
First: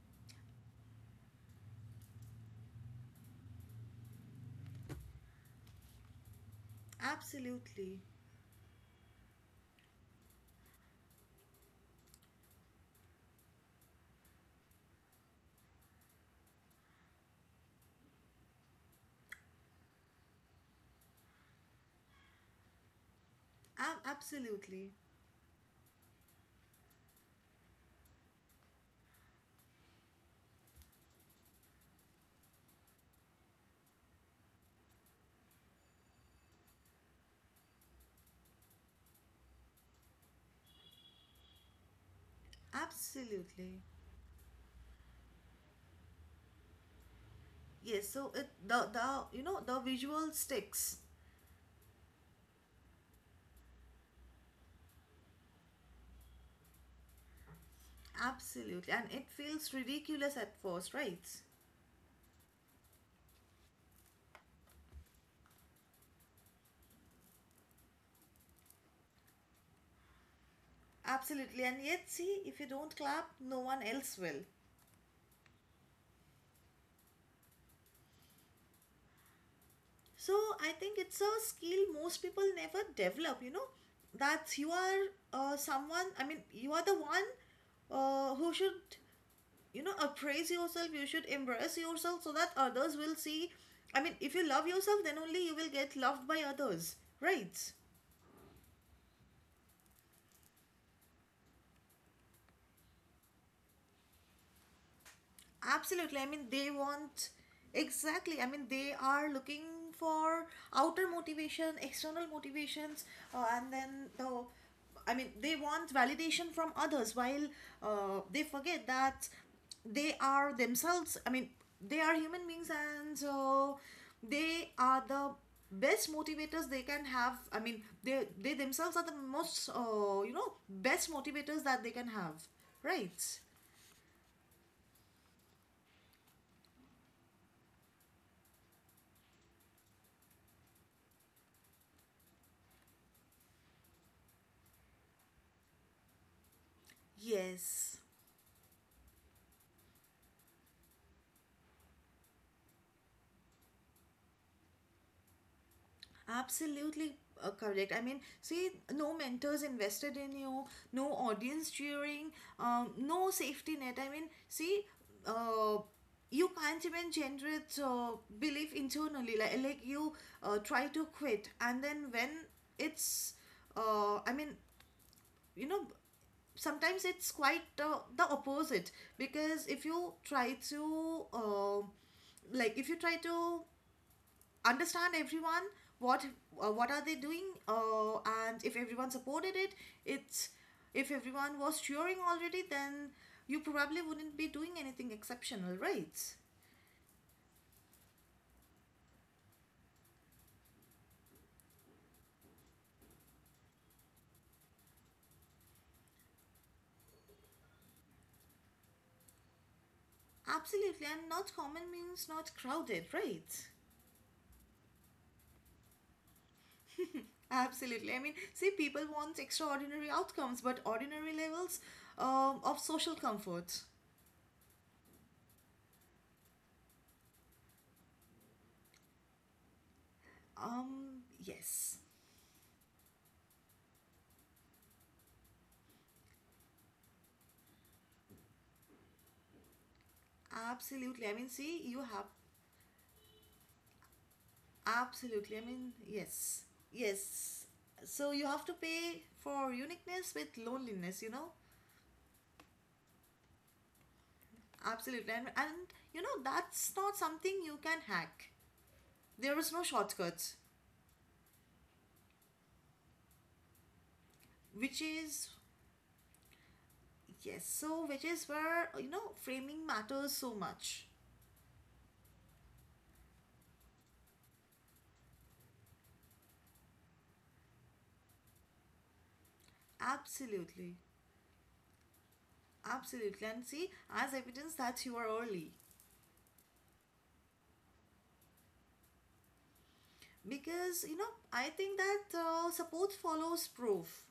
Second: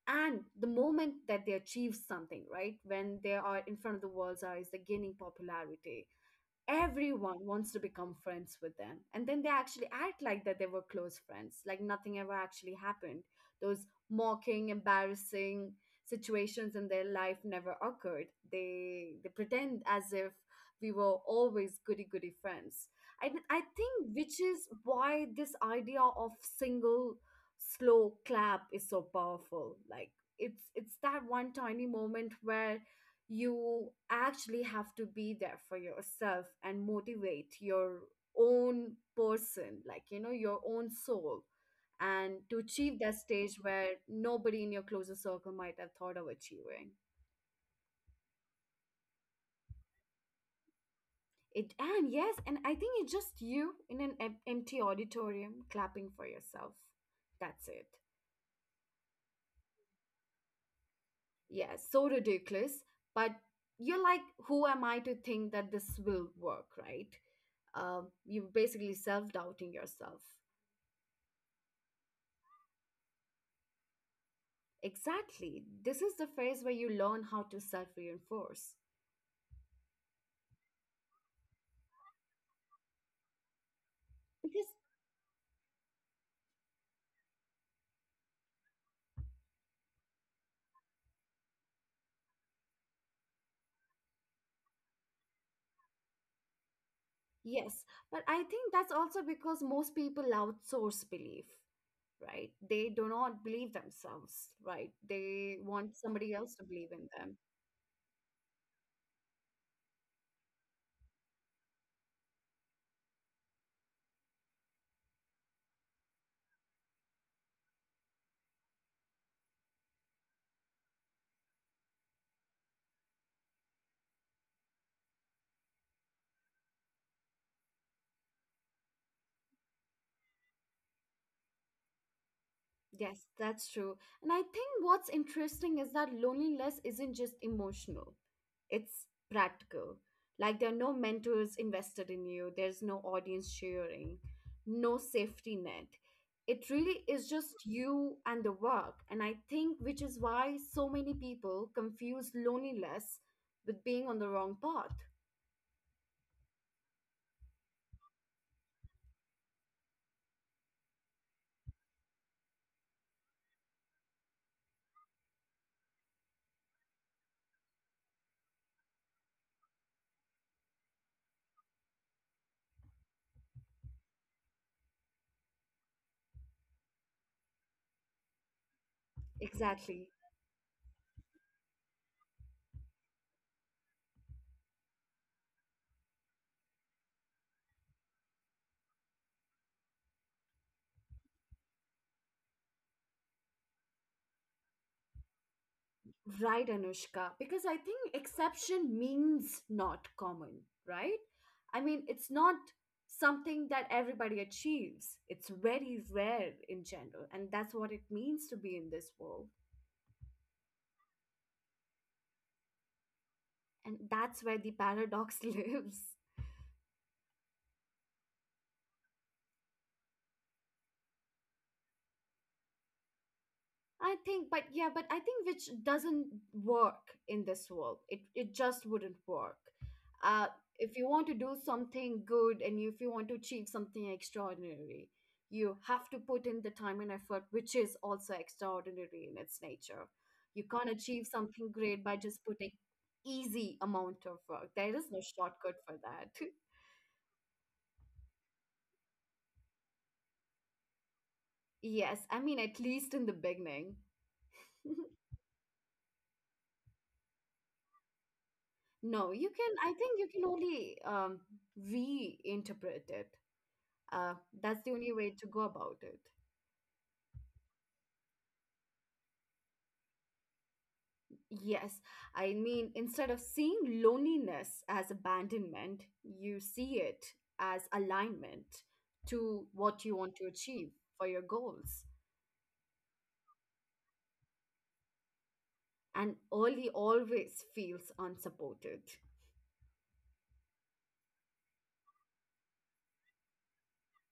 A: And the moment that they achieve something, right, when they are in front of the world's eyes, they're gaining popularity, everyone wants to
B: absolutely.
A: become friends with them, and then they actually act like that they were close friends, like nothing ever actually happened. Those mocking, embarrassing situations in their life never occurred. They pretend as if we were always goody goody friends. I think which is
B: Absolutely,
A: why this idea of single slow clap is so powerful. Like it's that one tiny moment where you actually have to be there for yourself and motivate your own person, like you know your own soul, and to achieve that stage
B: absolutely.
A: where nobody in your closer circle might have thought of achieving
B: Yes. So it the you know, the visual sticks.
A: it. And yes, and I think it's just you in an empty auditorium clapping for yourself, that's it.
B: Absolutely. And it feels ridiculous at first, right?
A: Yeah, so ridiculous. But you're like, who am I to think that this will work, right? um, you're basically self-doubting yourself.
B: Absolutely. And yet, see, if you don't clap, no one else will.
A: Exactly. This is the phase where you learn how to self reinforce.
B: So I think it's a skill most people never develop, you know, that
A: Because,
B: you are you are the one who should, you know, appraise yourself, you should embrace yourself so that others will see. I mean, if you love yourself, then only you will get loved by others, right?
A: yes, but I think that's also because most people outsource belief, right? They do not believe themselves, right? They want
B: Absolutely. I
A: somebody
B: mean,
A: else to
B: they
A: believe in
B: want,
A: them.
B: exactly. I mean, they are looking for outer motivation, external motivations, and then the. I mean, they want validation from others while they forget that they are themselves. I mean, they are human beings and so they are the best motivators they can have. I mean, they themselves are the most, best motivators that they can have. Right?
A: Yes, that's true. And I think what's interesting is that loneliness isn't just emotional, it's practical. Like there are no mentors invested in you, there's no audience cheering, no safety net. It really is just
B: Yes.
A: you and the work. And I think which is why so many people confuse loneliness with being on the wrong path.
B: Absolutely, correct. I mean, see, no mentors invested in you, no audience cheering, no safety net. I mean, see, uh, you can't even generate belief internally. Like you try to quit, and then when it's, I mean, you know, sometimes it's quite the opposite, because if
A: Exactly.
B: you try to, like, if you try to understand everyone, what what are they doing, and if everyone supported it it's if everyone was cheering already, then you probably wouldn't be doing anything exceptional, right?
A: Right, Anushka, because I think exception means not common, right? I mean, it's not something that everybody achieves. It's very rare in general, and that's what it means to be in this world.
B: Absolutely. And not common means not crowded, right?
A: And that's where the paradox lives.
B: Absolutely. I mean, see, people want extraordinary outcomes, but ordinary levels of social comfort.
A: I think, but yeah, but I think which doesn't work in this world. It just wouldn't work. Uh, if you want to do
B: Yes,
A: something good and if you want to achieve something extraordinary, you have to put in the time and effort, which is also extraordinary in its nature. You can't
B: absolutely.
A: achieve
B: I mean,
A: something
B: see, you
A: great by
B: have
A: just putting easy amount of work. There is no
B: absolutely. I
A: shortcut
B: mean,
A: for that.
B: yes. Yes. So you have to pay for uniqueness with loneliness, you know?
A: Yes, I mean at least in the beginning.
B: Absolutely. And you know, that's not something you can hack.
A: No, you
B: There
A: can.
B: is no
A: I think you can
B: shortcuts,
A: only reinterpret it. Uh, that's the
B: which
A: only way to
B: is,
A: go about it.
B: yes. So, which is where, you know, framing matters so much.
A: Yes, I mean, instead of seeing loneliness as abandonment, you see it as alignment to what you want to achieve
B: Absolutely.
A: for your goals.
B: Absolutely. And see, as evidence that you are early.
A: And early always feels unsupported.
B: Because, you know, I think that support follows proof.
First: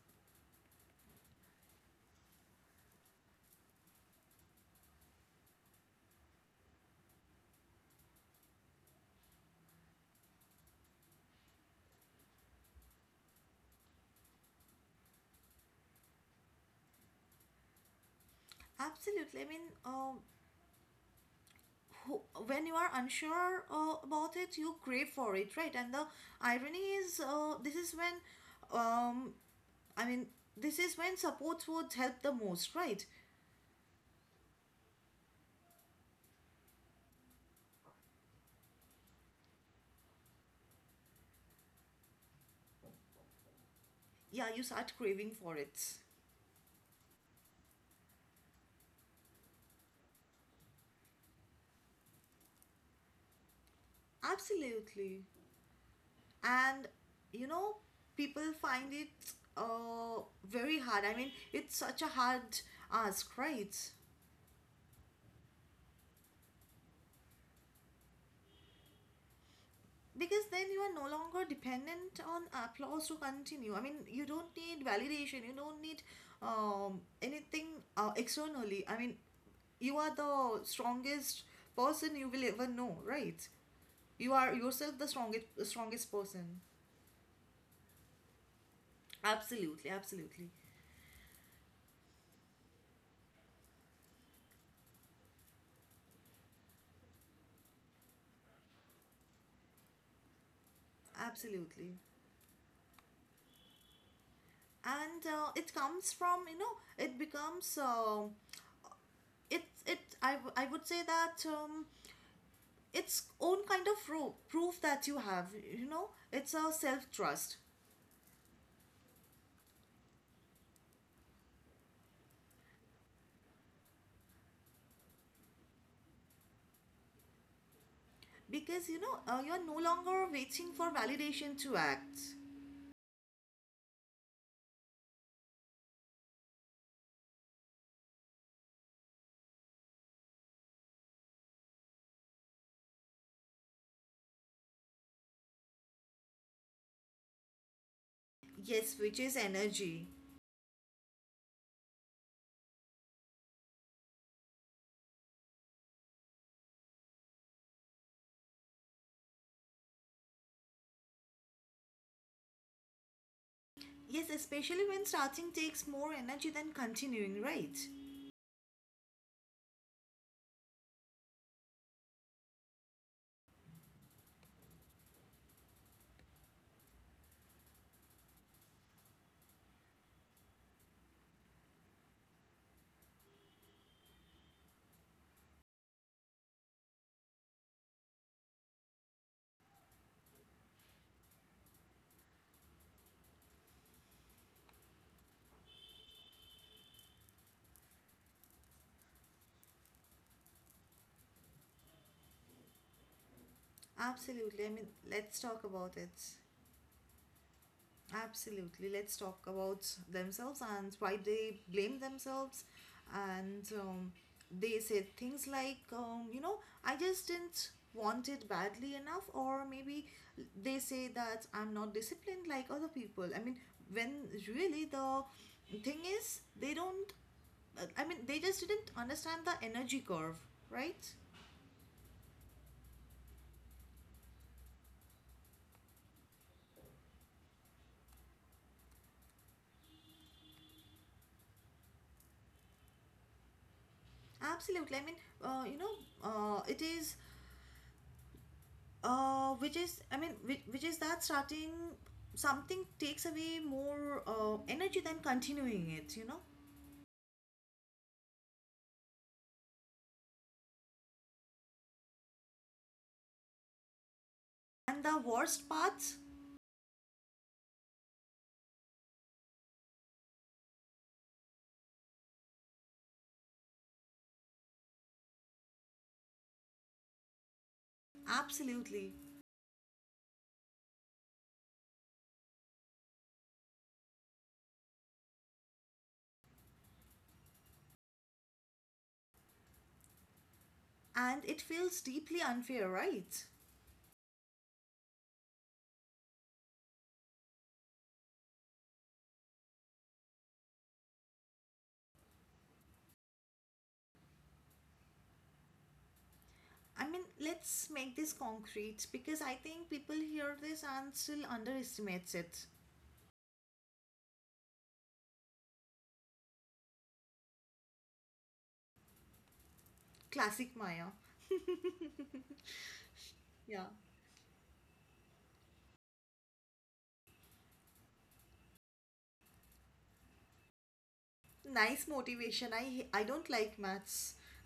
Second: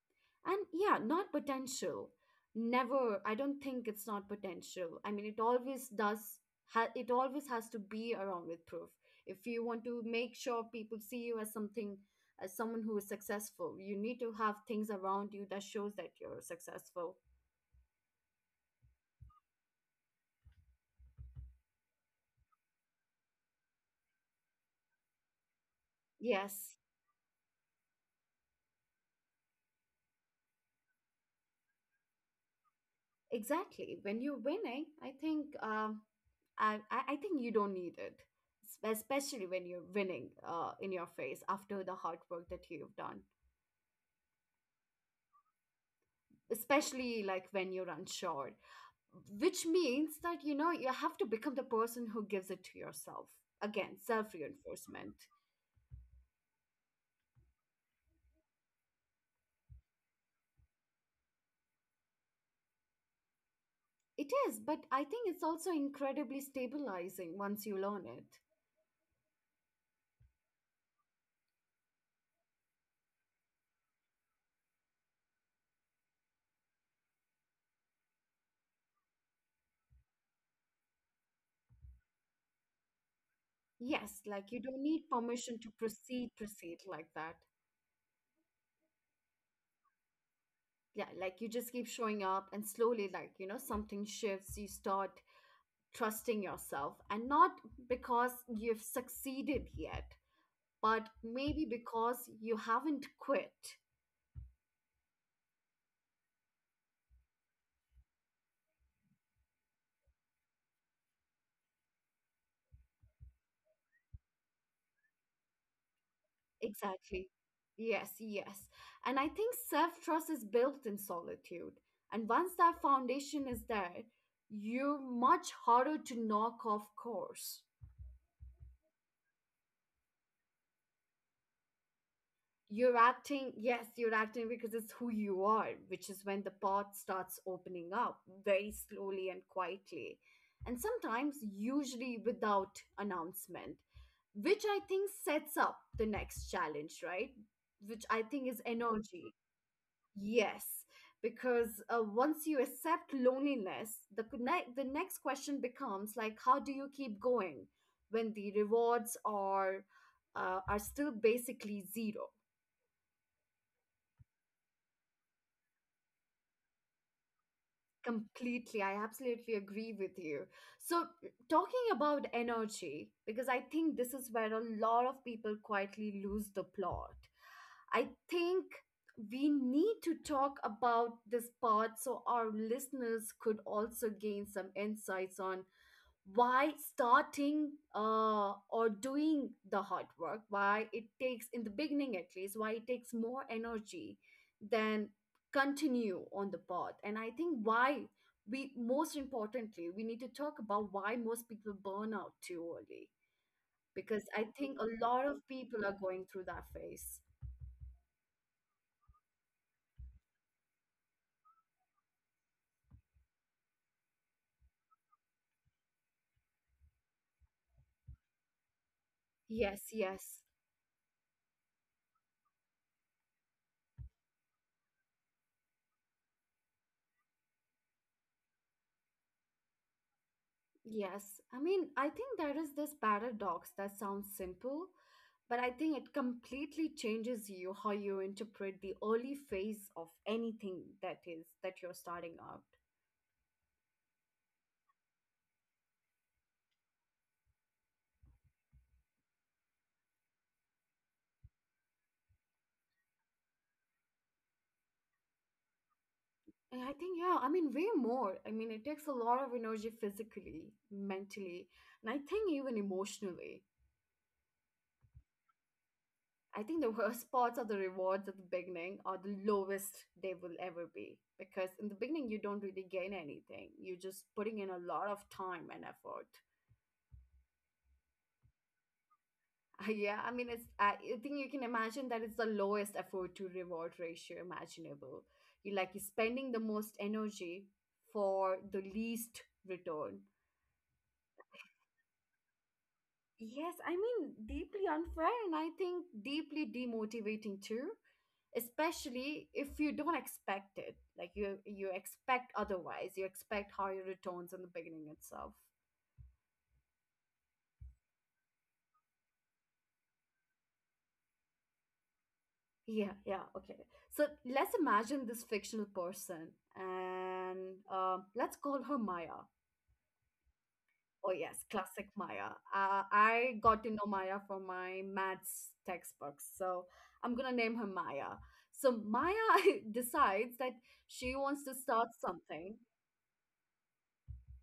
A: And yeah, not potential. Never, I don't think it's not potential, I mean it always does, it always has to be along with proof. If you want to make sure people see you as something, as someone who is successful, you need to have things around you that shows that you're successful.
B: Absolutely. I mean, who, when you are unsure about it, you crave for it, right? And the
A: Yes,
B: irony is, this is when, I mean, this is when support would help the most, right?
A: exactly. When you're winning, I think, I I think you don't need it, especially when you're winning in your face after the hard work that you've done.
B: Yeah, you start craving for it.
A: Especially like when you're unsure, which means that you know you have to become the person who gives it to yourself, again self reinforcement.
B: Absolutely. And you know, people find it uh, very hard. I mean, it's such a hard ask, right?
A: It is, but I think it's also incredibly stabilizing once you learn it.
B: Because then you are no longer dependent on applause to continue. I mean, you don't need validation, you don't need anything externally. I mean, you are the strongest person you will ever know, right?
A: Yes,
B: You
A: like
B: are
A: you don't
B: yourself
A: need
B: the strongest,
A: permission to
B: strongest
A: proceed
B: person.
A: proceed like that.
B: Absolutely, absolutely,
A: Yeah, like you just keep showing up, and slowly, like you know, something shifts. You start trusting yourself, and not because you've succeeded yet, but maybe
B: absolutely.
A: because you haven't quit.
B: And it comes from, you know, it becomes, I, I would say that its own kind of proof, proof that you have, you know, it's a self
A: Exactly.
B: trust,
A: Yes, yes. And I think self trust is built in solitude. And once that foundation is there, you're much harder to knock off course.
B: because you know, you're no longer waiting for validation to act.
A: You're acting, yes, you're acting because it's who you are, which is when the pot starts opening up very slowly and quietly. And sometimes, usually without announcement, which I think sets up the next challenge, right? Which I think is
B: Yes, which is
A: energy.
B: energy.
A: Yes, because once you accept loneliness, the connect, the next question becomes like, how do you keep going when the rewards are still basically zero?
B: Yes, especially when starting takes more energy than continuing, right?
A: Completely. I absolutely agree with you. So, talking about energy, because I think this is where a lot of people quietly lose the plot. I think we need to talk about this part so our listeners could also gain some insights on why starting or doing the hard work, why it takes in the beginning, at least why it takes more energy than continue on the path. And I think why we, most importantly, we need to talk about why most people burn out too early, because I
B: Absolutely. I
A: think
B: mean,
A: a lot
B: let's
A: of
B: talk
A: people
B: about
A: are
B: it.
A: going through that phase.
B: Absolutely. Let's talk about themselves and why they blame themselves. And they said things like, you know, I just didn't want it badly enough, or
A: yes
B: maybe
A: yes
B: they say that I'm not disciplined like other people. I mean, when really the thing is, they don't, I mean, they just didn't understand the energy curve, right?
A: Yes, I mean, I think there is this paradox that sounds simple, but I think it completely changes you how you interpret the early phase of anything that is that you're starting out.
B: Absolutely. I mean, you know, it is which is, I mean, which is that starting something takes away more energy than continuing it, you know.
A: And I think, yeah, I mean, way more. I mean, it takes a lot of energy physically, mentally, and I think even emotionally.
B: And the worst parts,
A: I think the worst parts of the rewards at the beginning are the lowest they will ever be, because in the beginning you don't really gain anything. You're just putting in a lot of time and effort.
B: absolutely.
A: Yeah, I mean, it's, I think you can imagine that it's the lowest effort to reward ratio imaginable. You like you're spending the most energy for the least return.
B: And it feels deeply unfair, right?
A: Yes, I mean deeply unfair, and I think deeply demotivating too. Especially if you don't expect it, like you expect otherwise. You expect higher returns in the beginning itself.
B: I mean, let's make this concrete, because I think people hear this and still underestimates it.
A: Yeah, yeah, okay. So let's imagine this fictional person and let's call her Maya.
B: Classic Maya.
A: Oh, yes, classic Maya. I
B: Yeah,
A: got to know Maya from my maths textbooks, so I'm gonna name her Maya. So Maya decides that she wants to
B: nice
A: start
B: motivation,
A: something.
B: I don't like maths.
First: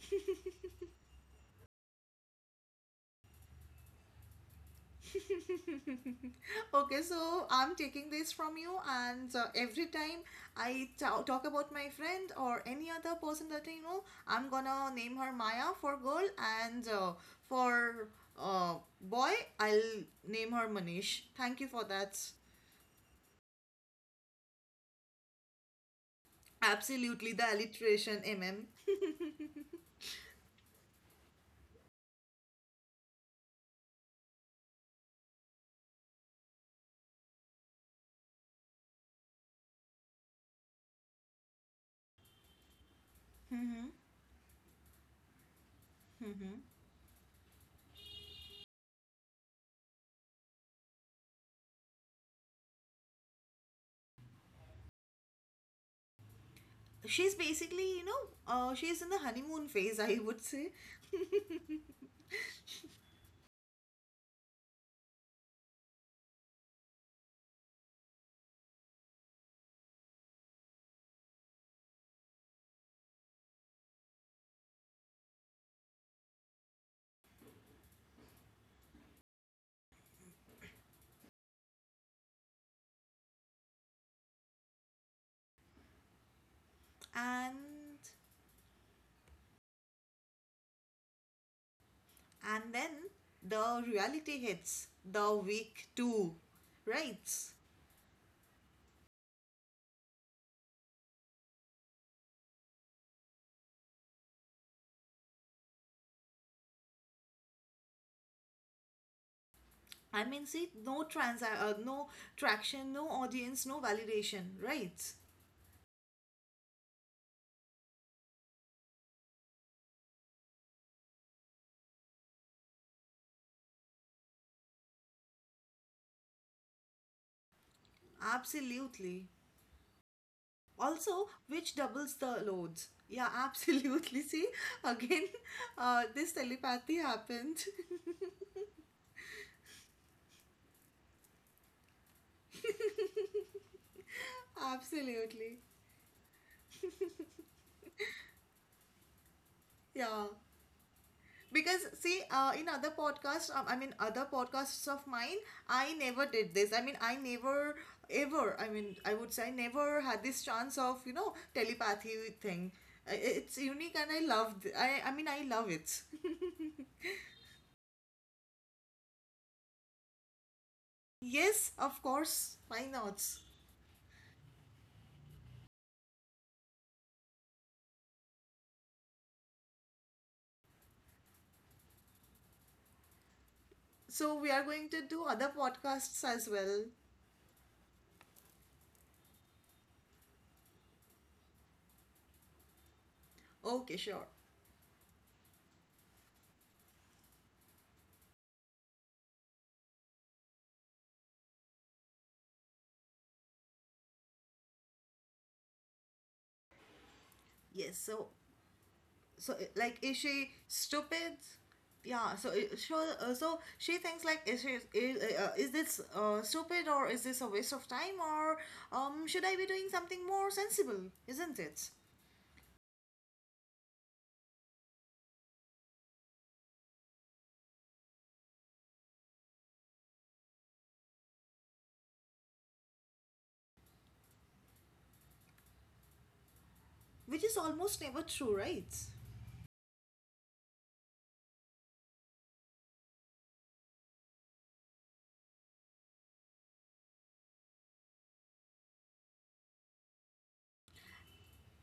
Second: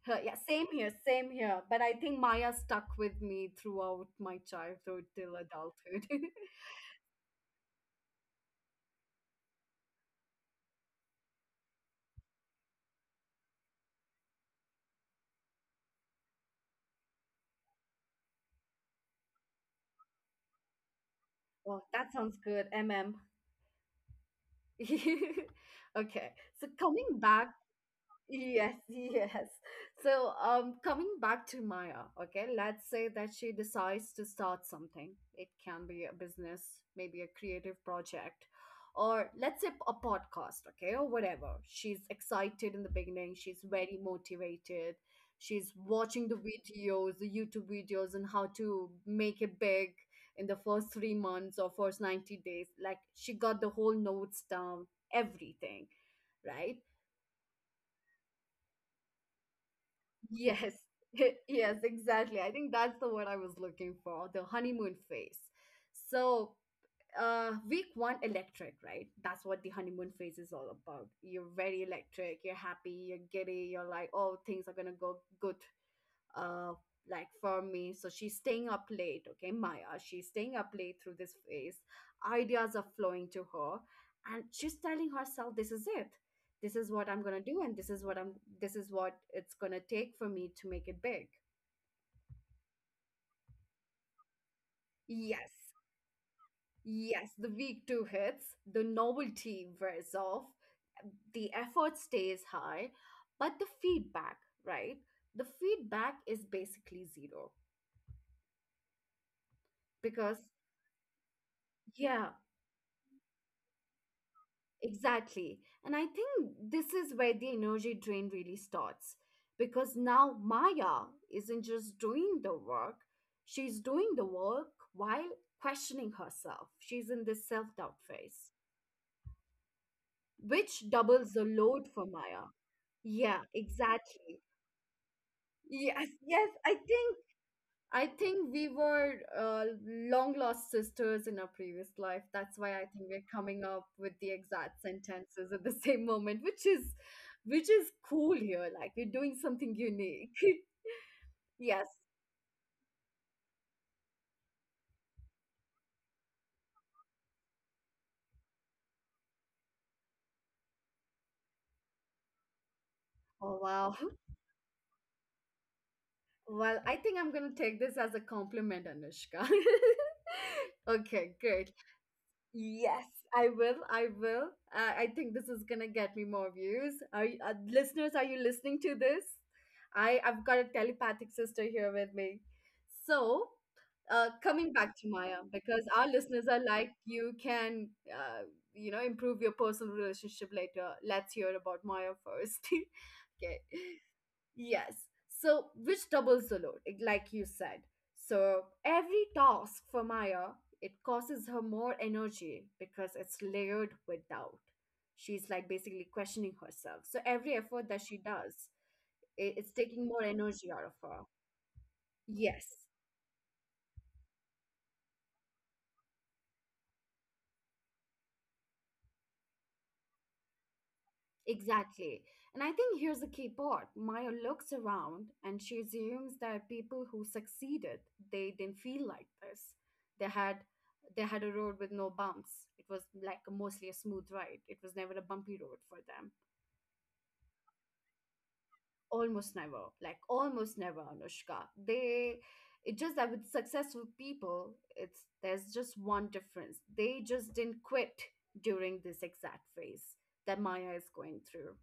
A: Her, yeah, same here, same here. But I think Maya stuck with me throughout my childhood till adulthood.
B: Okay, so I'm taking this from you, and every time I talk about my friend or any other person that I know, I'm gonna name her Maya for girl, and for uh, boy, I'll name her Manish. Thank you for
A: Well, that
B: that.
A: sounds good, M M. Okay, so coming
B: Absolutely, the
A: back.
B: alliteration, mm.
A: Yes, yes. So, coming back to Maya, okay, let's say that she decides to start something. It can be a business, maybe a creative project, or let's say a podcast, okay, or whatever. She's excited in the beginning, she's
B: Mm-hmm,
A: very motivated. She's watching the
B: mm-hmm.
A: videos, the YouTube videos, and how to make it big in the first 3 months or first 90 days. Like, she got the whole notes down, everything, right?
B: She's basically, you know, she's in the honeymoon phase, I would say.
A: Yes, yes, exactly. I think that's the word I was looking for, the honeymoon phase. So, week one, electric, right? That's what the honeymoon phase is all about. You're very electric, you're happy, you're giddy, you're like, oh, things are gonna go good, uh, like for me. So she's staying up late, okay, Maya, she's staying up late through this phase. Ideas are flowing to her and she's telling herself this is it. This is what I'm gonna
B: and
A: do, and this is what it's gonna take for me to make it big.
B: and then the reality hits the
A: Yes,
B: week two,
A: yes,
B: right?
A: the week two hits. The novelty wears off, the effort stays high, but the feedback, right, the feedback is basically zero.
B: I
A: Because
B: mean, see, no trans no
A: yeah.
B: traction, no audience, no validation, right?
A: Exactly. And I think this is where the energy drain really starts, because now Maya isn't just doing the work, she's doing the work while questioning herself. She's in this self doubt phase,
B: Absolutely.
A: which
B: Also
A: doubles the
B: which
A: load for
B: doubles the
A: Maya.
B: loads, yeah.
A: Yeah,
B: Absolutely,
A: exactly.
B: see, again,
A: Yes,
B: this
A: yes.
B: telepathy happened.
A: I think we were long lost sisters in our previous life. That's why I think we're coming up with the exact sentences at
B: Absolutely,
A: the same moment, which is cool here. Like we're doing something
B: yeah.
A: unique.
B: Because
A: Yes.
B: see, in other podcasts, I mean, other podcasts of mine, I never did this, I mean, I never ever, I mean, I would say, I never had this chance of, you know, telepathy thing.
A: Oh
B: It's
A: wow.
B: unique and I mean, I love it.
A: Well, I think I'm gonna take this as a compliment, Anushka. Okay, great.
B: Yes, of course, why
A: Yes,
B: not?
A: I will. I will. I think this is gonna get me more views. Are you, listeners? Are you listening to this? I've got a telepathic sister here with me. So,
B: So we are
A: coming
B: going
A: back
B: to
A: to
B: do
A: Maya,
B: other
A: because our
B: podcasts
A: listeners
B: as
A: are
B: well.
A: like, you can, improve your personal relationship later. Let's hear about Maya first. Okay.
B: Okay, sure.
A: Yes. So, which doubles the load, like you said. So, every task for Maya, it causes her more energy because it's layered with doubt. She's like basically questioning herself. So, every effort
B: Yes.
A: that she
B: So,
A: does,
B: so
A: it's
B: like,
A: taking
B: is
A: more
B: she
A: energy out of her.
B: stupid? Yeah,
A: Yes.
B: so, so she thinks, like, is she, is this stupid, or is this a waste of time, or should I be doing something more sensible, isn't it?
A: Exactly. And I think here's the key part. Maya looks around and she assumes that people who succeeded, they didn't feel like this. They had they had a road with no bumps. It was like mostly a smooth ride. It was never a bumpy road for them.
B: Which is almost never true, right?
A: Almost never. Like almost never, Anushka. They it's just that with successful people, it's there's just one difference. They just didn't quit during this exact phase that Maya is going through.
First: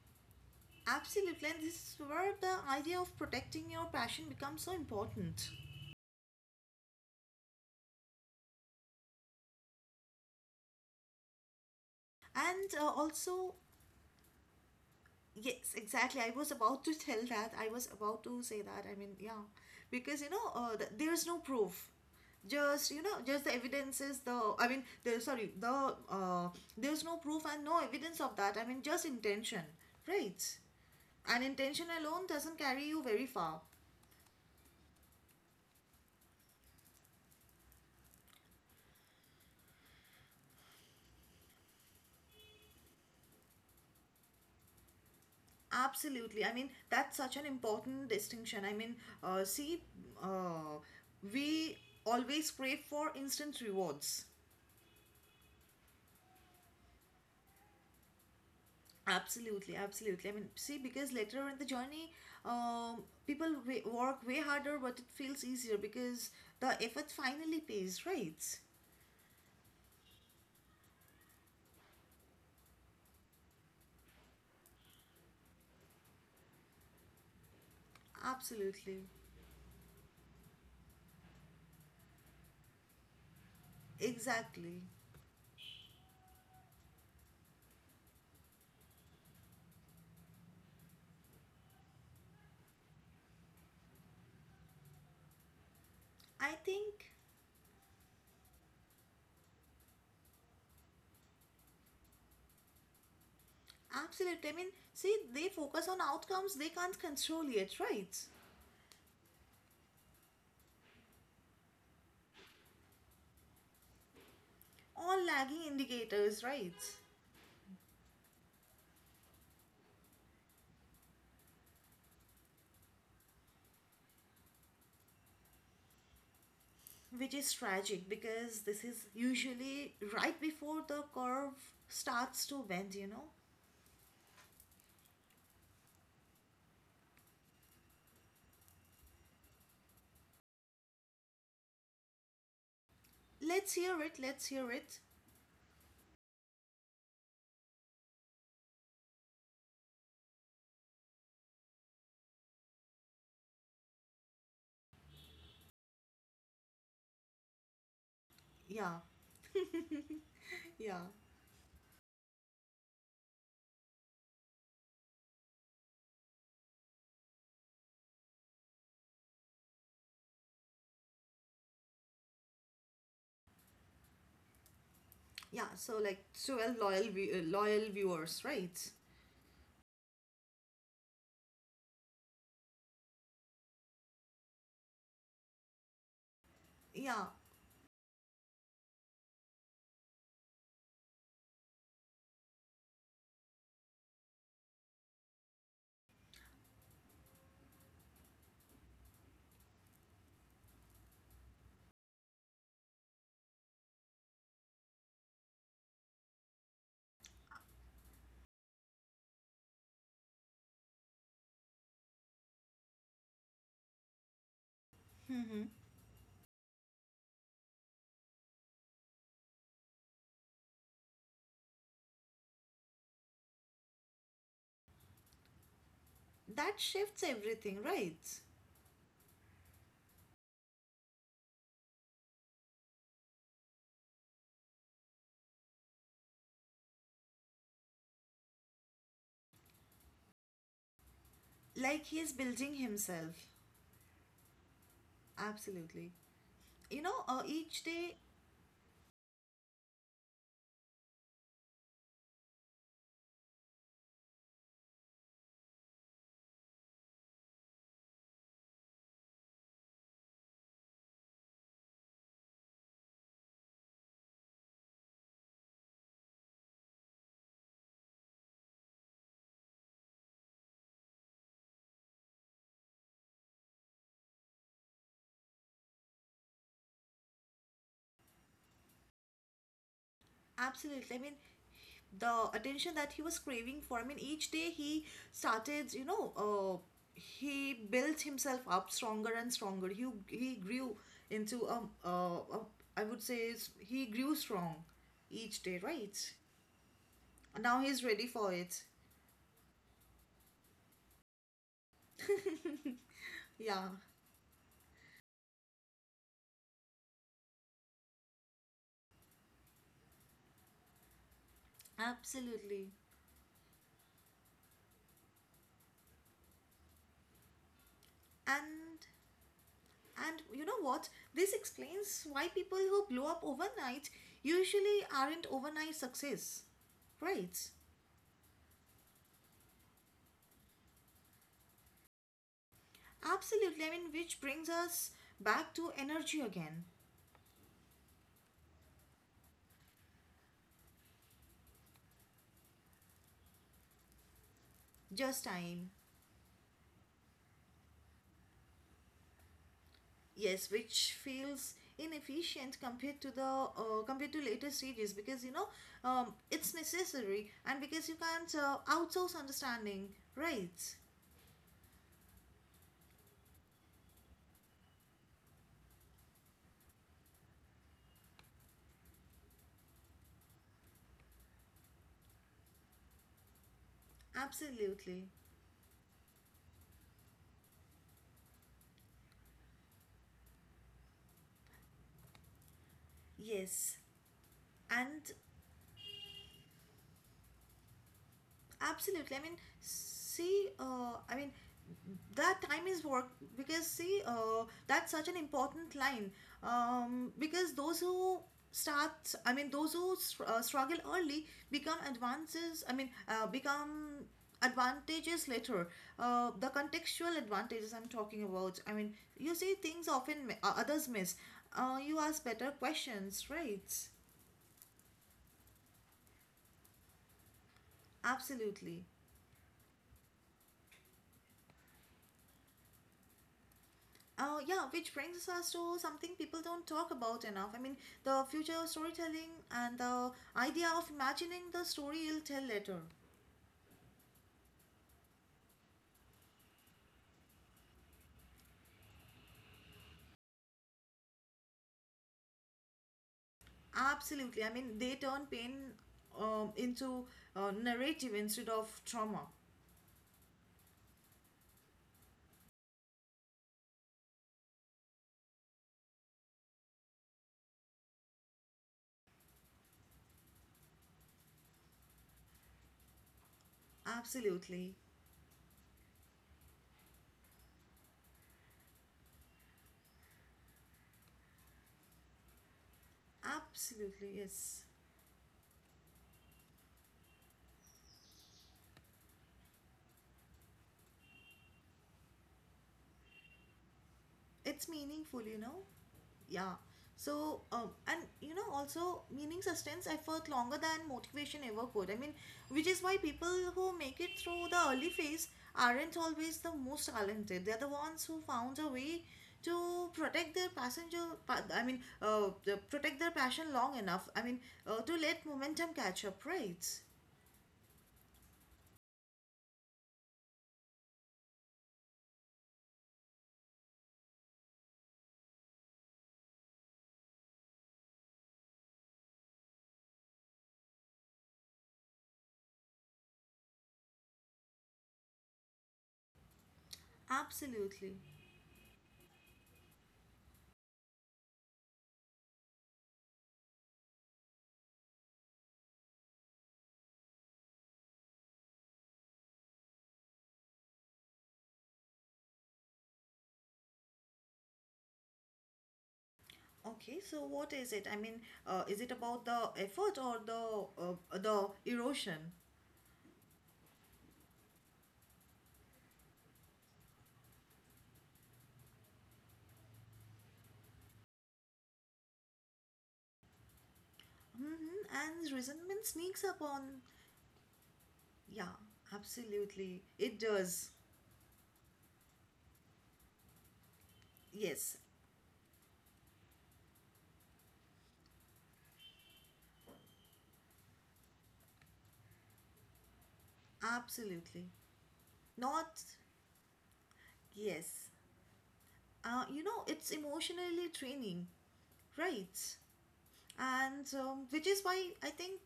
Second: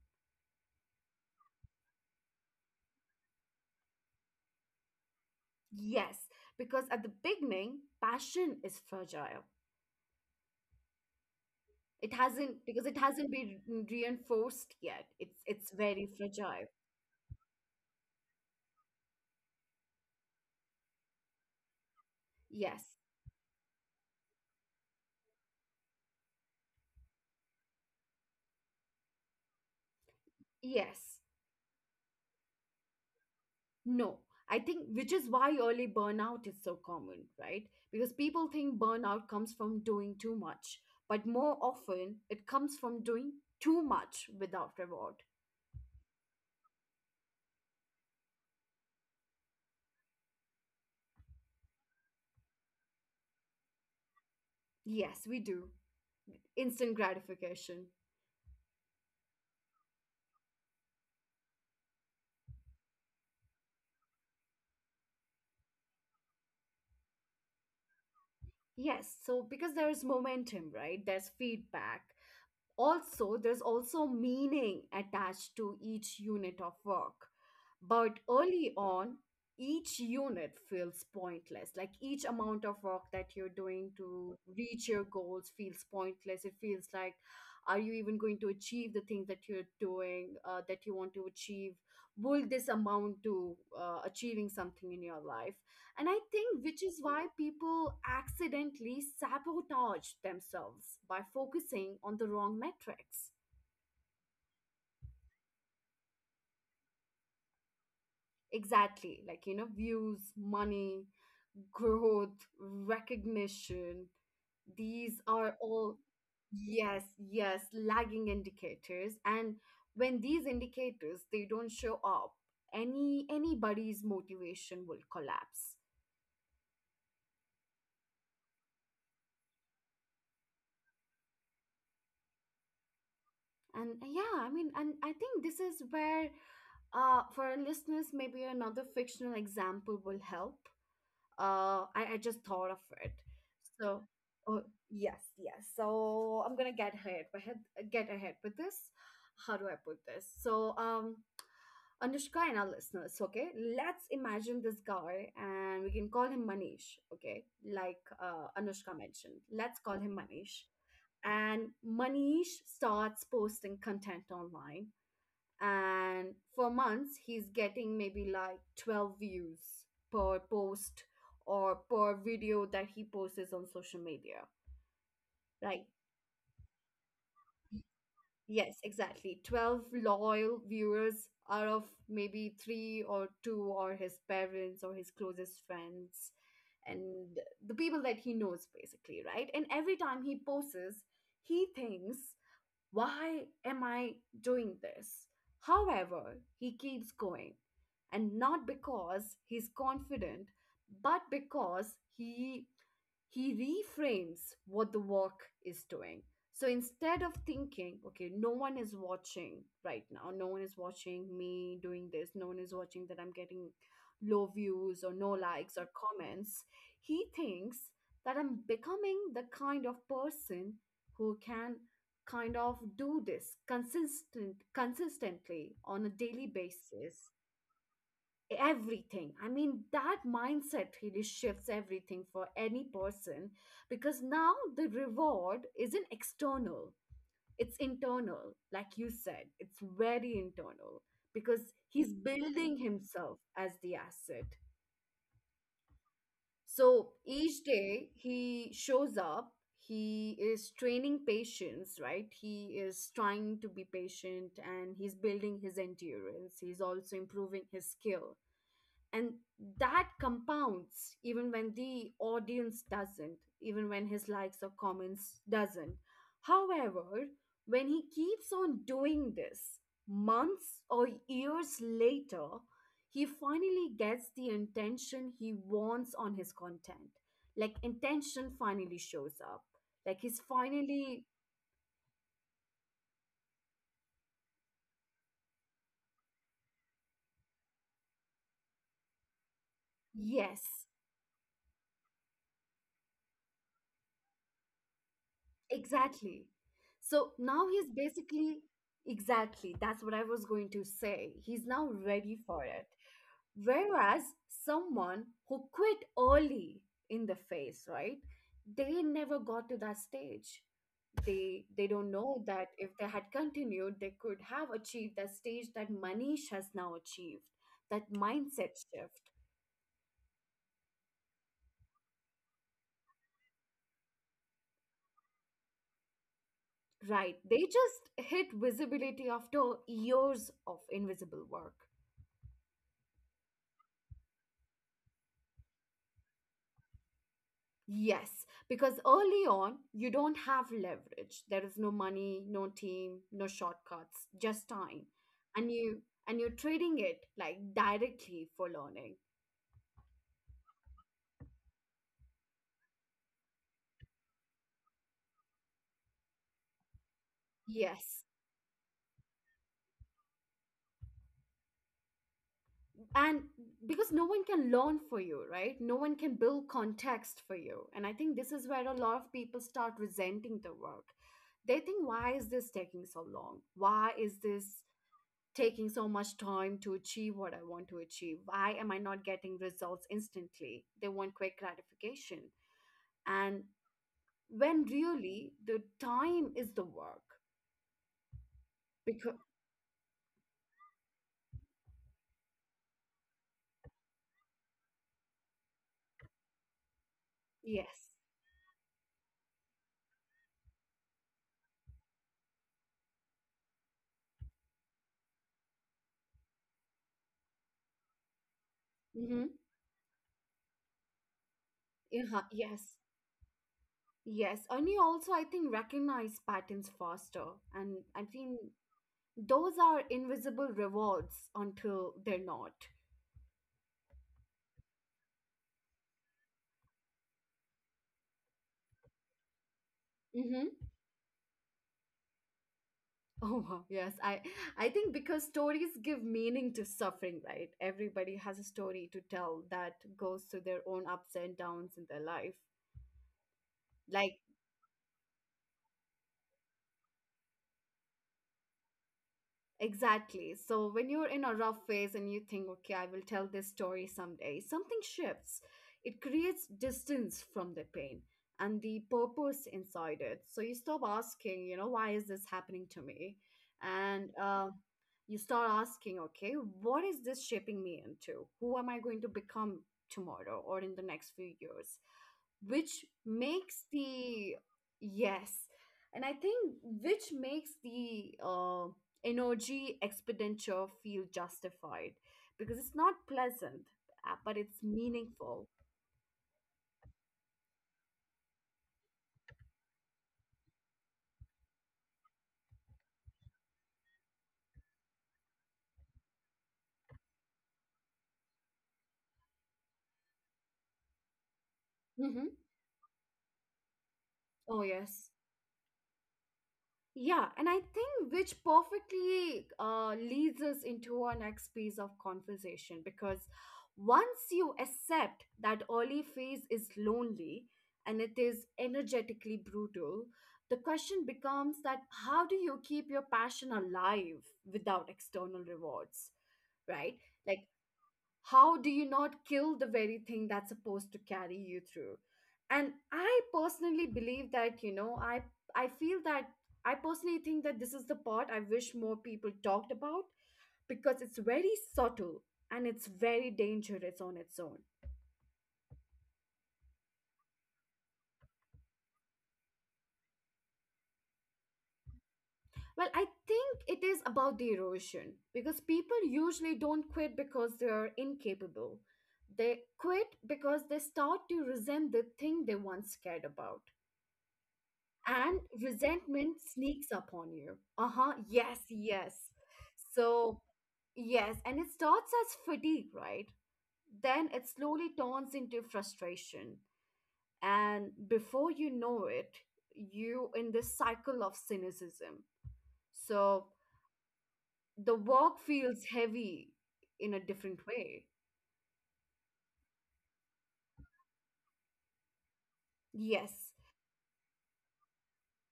B: Absolutely. And this is where the idea of protecting your passion becomes so important.
A: Yes, because at the beginning, passion is fragile. It hasn't
B: And also,
A: been reinforced yet. It's
B: yes,
A: very
B: exactly. I was
A: fragile.
B: about to tell that. I was about to say that. I mean, yeah, because you know, there's no proof.
A: Yes.
B: Just, you know, just the evidence is the. I mean, there. Sorry, the. There's no proof and no evidence of that. I mean, just intention, right?
A: Yes.
B: And intention alone doesn't carry you very far.
A: No. I think which is why early burnout is so common, right? Because people think burnout comes from doing too much, but more often it comes from doing too much without reward.
B: Absolutely. I mean, that's such an important distinction. I mean, see, uh, we always crave for instant rewards.
A: Yes, we do. Instant gratification.
B: Absolutely, absolutely. I mean, see, because later on in the journey, people work way harder, but it feels easier because the effort finally pays, right?
A: Yes, so because there's momentum, right? There's feedback, also there's also meaning attached to each unit of work. But early
B: Absolutely,
A: on, each unit feels pointless, like each amount of work that you're doing to
B: exactly.
A: reach your goals feels pointless. It feels like, are you even going to achieve the thing that you're doing, that you want to achieve? Will this amount to achieving something in your life? And I
B: I
A: think which is
B: think,
A: why people accidentally sabotage themselves by focusing on the wrong metrics.
B: absolutely. I mean, see, they focus on outcomes they can't control yet, right?
A: Exactly, like, you know, views, money, growth, recognition. These
B: All
A: are
B: lagging
A: all,
B: indicators, right?
A: yes, yes, lagging indicators. And when these indicators, they don't show up, anybody's motivation will collapse.
B: Which is tragic, because this is usually right before the curve starts to bend, you know?
A: And yeah, I mean, and I think this is where, for our listeners, maybe another fictional example will help. I just thought of it.
B: Let's hear
A: So,
B: it, let's
A: oh
B: hear it.
A: yes, yes. So I'm gonna get ahead, but get ahead with this. How do I put this? So, Anushka and our listeners, okay? Let's imagine this guy and we can call him Manish, okay? Like Anushka
B: Yeah,
A: mentioned. Let's call him Manish.
B: yeah.
A: And Manish starts posting content online, and for months he's getting maybe like 12 views per post or per video that he posts on social media,
B: Yeah,
A: right?
B: so like 12 loyal loyal viewers, right?
A: Yes, exactly, 12 loyal viewers out of maybe 3 or 2, or his parents or his closest friends,
B: Yeah.
A: and the people that he knows basically, right? And every time he posts, he thinks, why am I doing this? However, he keeps going. And not because he's confident, but because he reframes what the work is doing. So instead of thinking, okay, no one is watching right now, no one is watching me doing this, no one is watching that I'm getting low views or no
B: Hmm.
A: likes or comments, he thinks that I'm becoming the kind of person who can kind of do this consistently on a daily
B: That shifts
A: basis.
B: everything, right?
A: Everything, I mean that mindset really shifts everything for any person, because now the reward isn't external, it's internal, like you said, it's very internal, because
B: Like,
A: he's
B: he is
A: building
B: building
A: himself
B: himself.
A: as the asset.
B: Absolutely. You
A: So
B: know,
A: each
B: each
A: day
B: day,
A: he shows up, he is training patience, right? He is trying to be patient, and he's building his endurance, he's also improving his skill. And that compounds, even when the audience doesn't, even when his likes or comments doesn't. However, when he keeps on doing this, months or years later, he finally gets the intention he wants on his content. Like intention finally shows up, like he's
B: absolutely. I
A: finally
B: mean, the attention that he was craving for, I mean, each day he started, you know, he built himself up stronger and stronger. He
A: yes.
B: grew into, I would say, he grew strong each day, right?
A: Exactly. So now
B: Now
A: he's
B: he's ready for
A: basically,
B: it.
A: exactly, that's what I was going to say. He's now ready for it.
B: Yeah,
A: Whereas someone who quit early in the phase, right? They never got to that stage. They don't know that if
B: absolutely.
A: they had continued, they could have achieved that stage that Manish has now achieved, that mindset
B: and
A: shift.
B: and you know what? This explains why people who blow up overnight usually aren't overnight success.
A: Right.
B: Right.
A: They just hit visibility after years of invisible work.
B: Absolutely. I mean, which brings us back to energy again.
A: Yes, because early on, you don't have leverage. There is no money, no team, no shortcuts, just time.
B: Just
A: And
B: time.
A: you and you're trading it like directly for learning.
B: Yes, which feels inefficient compared to the compared to later stages, because you know, it's necessary, and because you
A: Yes.
B: can't outsource understanding. Right.
A: And because no one can learn for you, right? No one can build context for you. And I think this is where a lot of people start resenting the work. They think, why is this taking so long? Why is this
B: Absolutely.
A: taking so much time to achieve what I want to achieve? Why am I not getting results instantly? They want quick gratification. And
B: Yes.
A: when
B: And
A: really the time is the work. Because,
B: absolutely, I mean, see, I mean, that time is work, because see, that's such an important line, because those
A: yes.
B: who start, I mean, those who struggle early become advances, I mean, become advantages later, the contextual advantages I'm talking about. I mean,
A: Mm-hmm.
B: you see things often others miss, you
A: Yeah,
B: ask better
A: yes.
B: questions, right?
A: Yes. And you also, I think, recognize patterns faster. And I think
B: Absolutely.
A: those are invisible rewards until they're not.
B: Yeah, which brings us to something people don't talk about enough. I mean, the future storytelling and the
A: Mm-hmm.
B: idea of imagining the story you'll tell later.
A: Oh wow, yes. I think because stories give meaning to suffering, right? Everybody has a story to tell that goes through their own ups and downs in their life. Like
B: Absolutely. I mean, they turn pain into narrative instead of trauma.
A: Exactly. So when you're in a rough phase and you think, okay, I will tell this story someday, something shifts. It creates distance from the pain and the purpose inside it. So you stop asking, why is this happening to me? And
B: Absolutely.
A: you start asking, okay, what is this shaping me into? Who am I going to become tomorrow or in the next few years? Which makes
B: Absolutely,
A: the
B: yes.
A: yes. And I think which makes the energy expenditure feel justified because it's not pleasant, but it's
B: It's meaningful, you
A: meaningful.
B: know? Yeah. So, and you know, also meaning sustains effort longer than motivation ever could. I mean, which is why people who make it through the early phase aren't always the most talented. They're the ones who found a way to protect their passenger. I mean,
A: hmm
B: protect their passion long enough. I mean,
A: Oh,
B: to
A: yes.
B: let momentum catch up, right?
A: Yeah, and I think which perfectly leads us into our next piece of conversation because once you accept that early phase is lonely and it is energetically brutal, the question becomes that how do you keep your passion alive without external rewards, right? Like
B: Absolutely.
A: how do you not kill the very thing that's supposed to carry you through and I personally believe that I feel that I personally think that this is the part I wish more people talked about because it's very subtle and it's very dangerous on its own.
B: Okay, so what is it? I mean, is it about the effort or the erosion?
A: Well, I think it is about the erosion because people usually don't quit because they're incapable. They quit because they start to resent the thing they once cared about,
B: Mhm, and
A: and
B: resentment sneaks
A: resentment
B: up on.
A: sneaks up on you. Uh huh.
B: Yeah,
A: Yes, yes.
B: absolutely. It
A: So,
B: does.
A: yes, and it starts as fatigue, right? Then it
B: Yes,
A: slowly turns into frustration. And before you know it, you in this cycle of cynicism. So
B: absolutely.
A: the work feels
B: Not,
A: heavy in a different
B: yes.
A: way.
B: You know, it's emotionally draining, right?
A: Yes.
B: And which is why I think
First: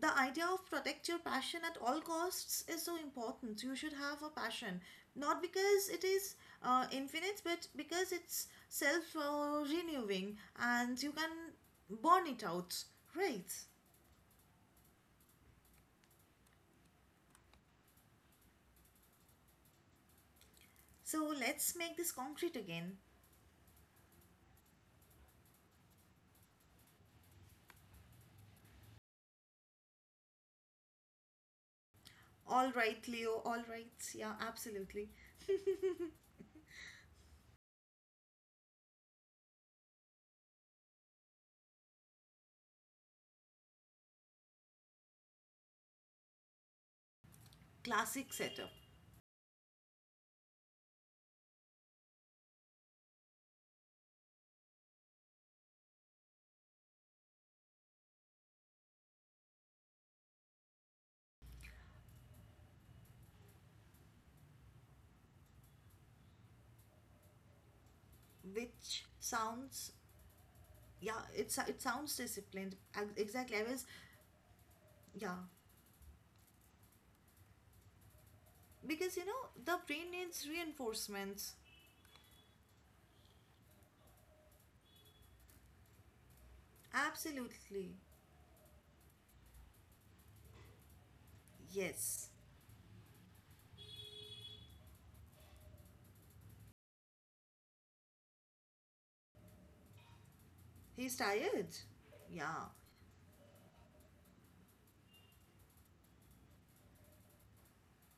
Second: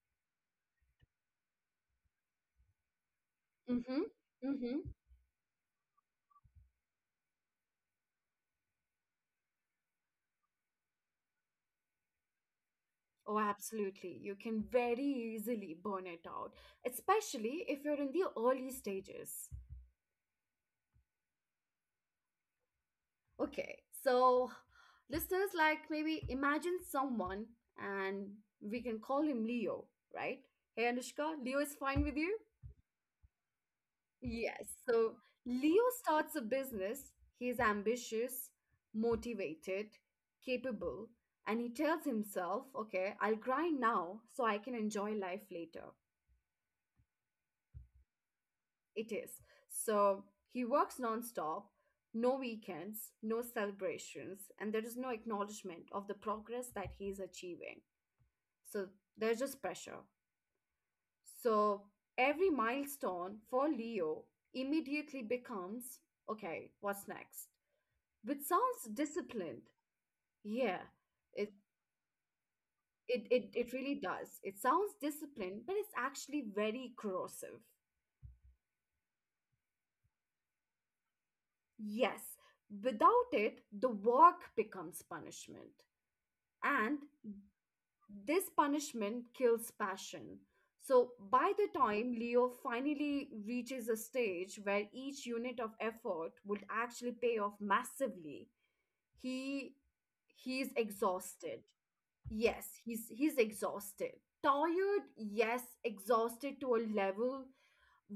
B: the idea of protect your passion at all costs is so important. You should
A: Mm-hmm.
B: have a passion,
A: Mm-hmm.
B: not because it is infinite, but because it's self renewing, and you can burn it out,
A: Oh,
B: right?
A: absolutely. You can very easily burn it out, especially if you're in the early stages.
B: So let's make this concrete again.
A: Okay, so listeners, like maybe imagine someone and we can call him Leo, right? Hey Anushka, Leo is fine with you?
B: All right, Leo. All right. Yeah,
A: Yes.
B: absolutely.
A: So Leo starts a business. He is ambitious, motivated, capable, and he tells himself, okay, I'll grind now so I can enjoy life later.
B: Classic setup,
A: It is. So he works nonstop, no weekends, no celebrations, and there is no acknowledgement of the progress that he is achieving. So there's just pressure. So every milestone for Leo immediately becomes okay, what's next? Which sounds
B: which
A: disciplined.
B: sounds,
A: Yeah,
B: yeah,
A: it,
B: it sounds disciplined.
A: it, it,
B: Exactly. I
A: it
B: was,
A: really does. It sounds
B: yeah,
A: disciplined, but it's actually very corrosive.
B: because you know the brain needs reinforcements.
A: Yes, without it, the work becomes punishment. And
B: Absolutely.
A: this punishment kills passion. So, by the time
B: Yes.
A: Leo finally reaches a stage where each unit of effort would actually pay off massively, he he's
B: He's
A: exhausted.
B: tired. Yeah.
A: Yes, he's exhausted. Tired, yes, exhausted to a level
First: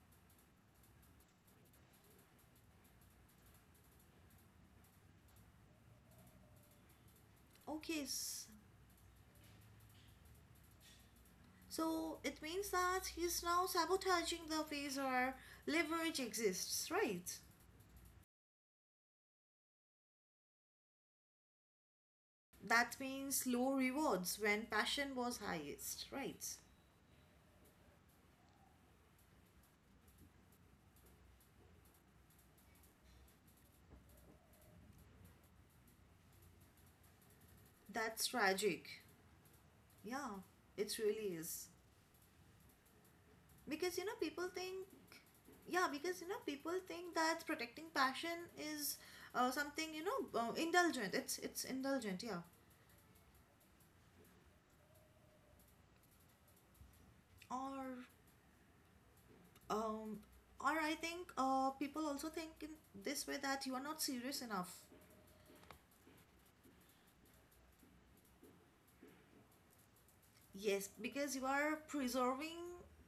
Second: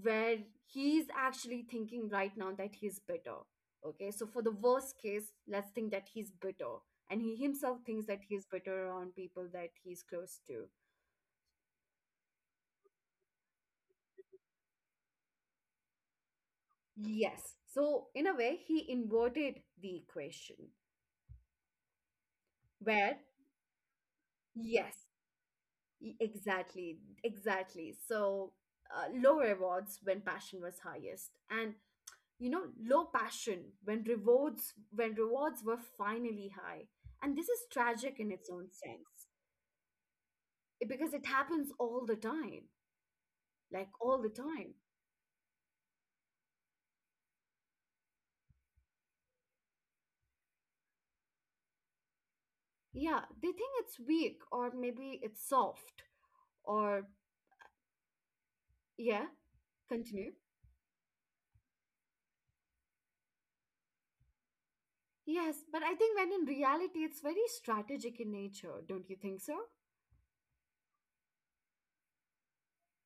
A: where he's actually thinking right now that he's bitter. Okay, so for the worst case, let's think that he's bitter. And he himself
B: Okay.
A: thinks that he's bitter around people that he's close to.
B: So it means that he's now sabotaging the phase where leverage exists, right?
A: Yes. So, in a way, he inverted the equation
B: That
A: where,
B: means low rewards when
A: yes,
B: passion was highest,
A: e-
B: right?
A: exactly, exactly. So, low rewards when passion was highest. And you know low passion when rewards were finally high, and this is tragic
B: That's
A: in its own
B: tragic.
A: sense,
B: Yeah, it
A: because it
B: really is.
A: happens all the time, like
B: Because you know,
A: all the
B: people
A: time.
B: think, yeah, because you know, people think that protecting passion is something, you know, indulgent. It's indulgent, yeah.
A: Yeah, they think it's weak or maybe it's soft or
B: Or
A: yeah
B: um,
A: continue.
B: or I think people also think in this way that you are not serious enough.
A: Yes, but I think when in reality it's very strategic in nature, don't you think so?
B: Yes, because you are preserving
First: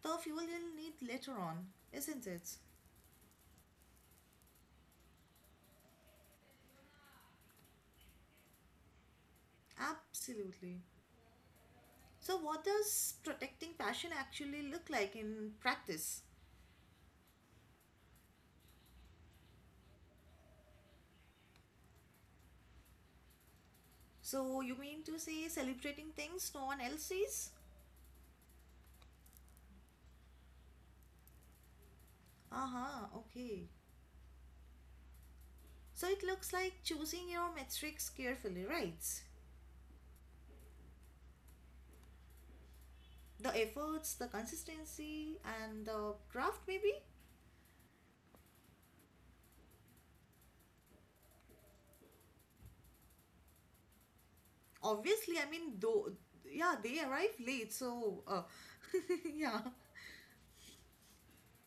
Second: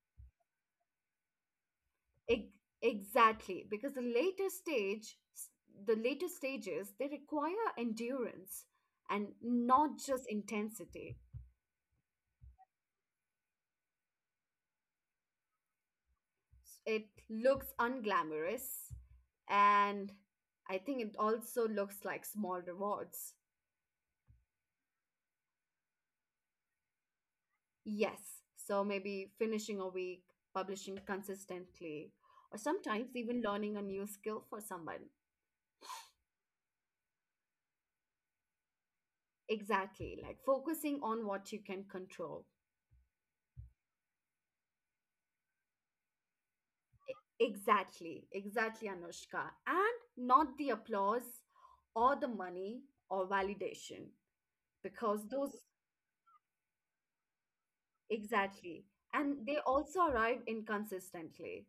B: the fuel you'll need later on, isn't
A: Ex-
B: it?
A: Exactly, because the later stages, they require endurance and not just
B: Absolutely.
A: intensity.
B: So, what does protecting passion actually look like in practice?
A: It looks unglamorous, and I think it also looks like small rewards.
B: So, you mean to say celebrating things no one else sees?
A: Yes, so maybe finishing a week, publishing consistently, or
B: Aha,
A: sometimes even
B: okay.
A: learning a new skill for someone.
B: So, it looks like choosing your metrics carefully, right?
A: Exactly, like focusing on what you can control.
B: The efforts, the consistency, and the craft, maybe?
A: Exactly, exactly, Anushka. And not the applause or the money or validation, because
B: Obviously, I
A: those,
B: mean, though, yeah, they arrive late, so,
A: exactly. And they
B: yeah.
A: also arrive inconsistently.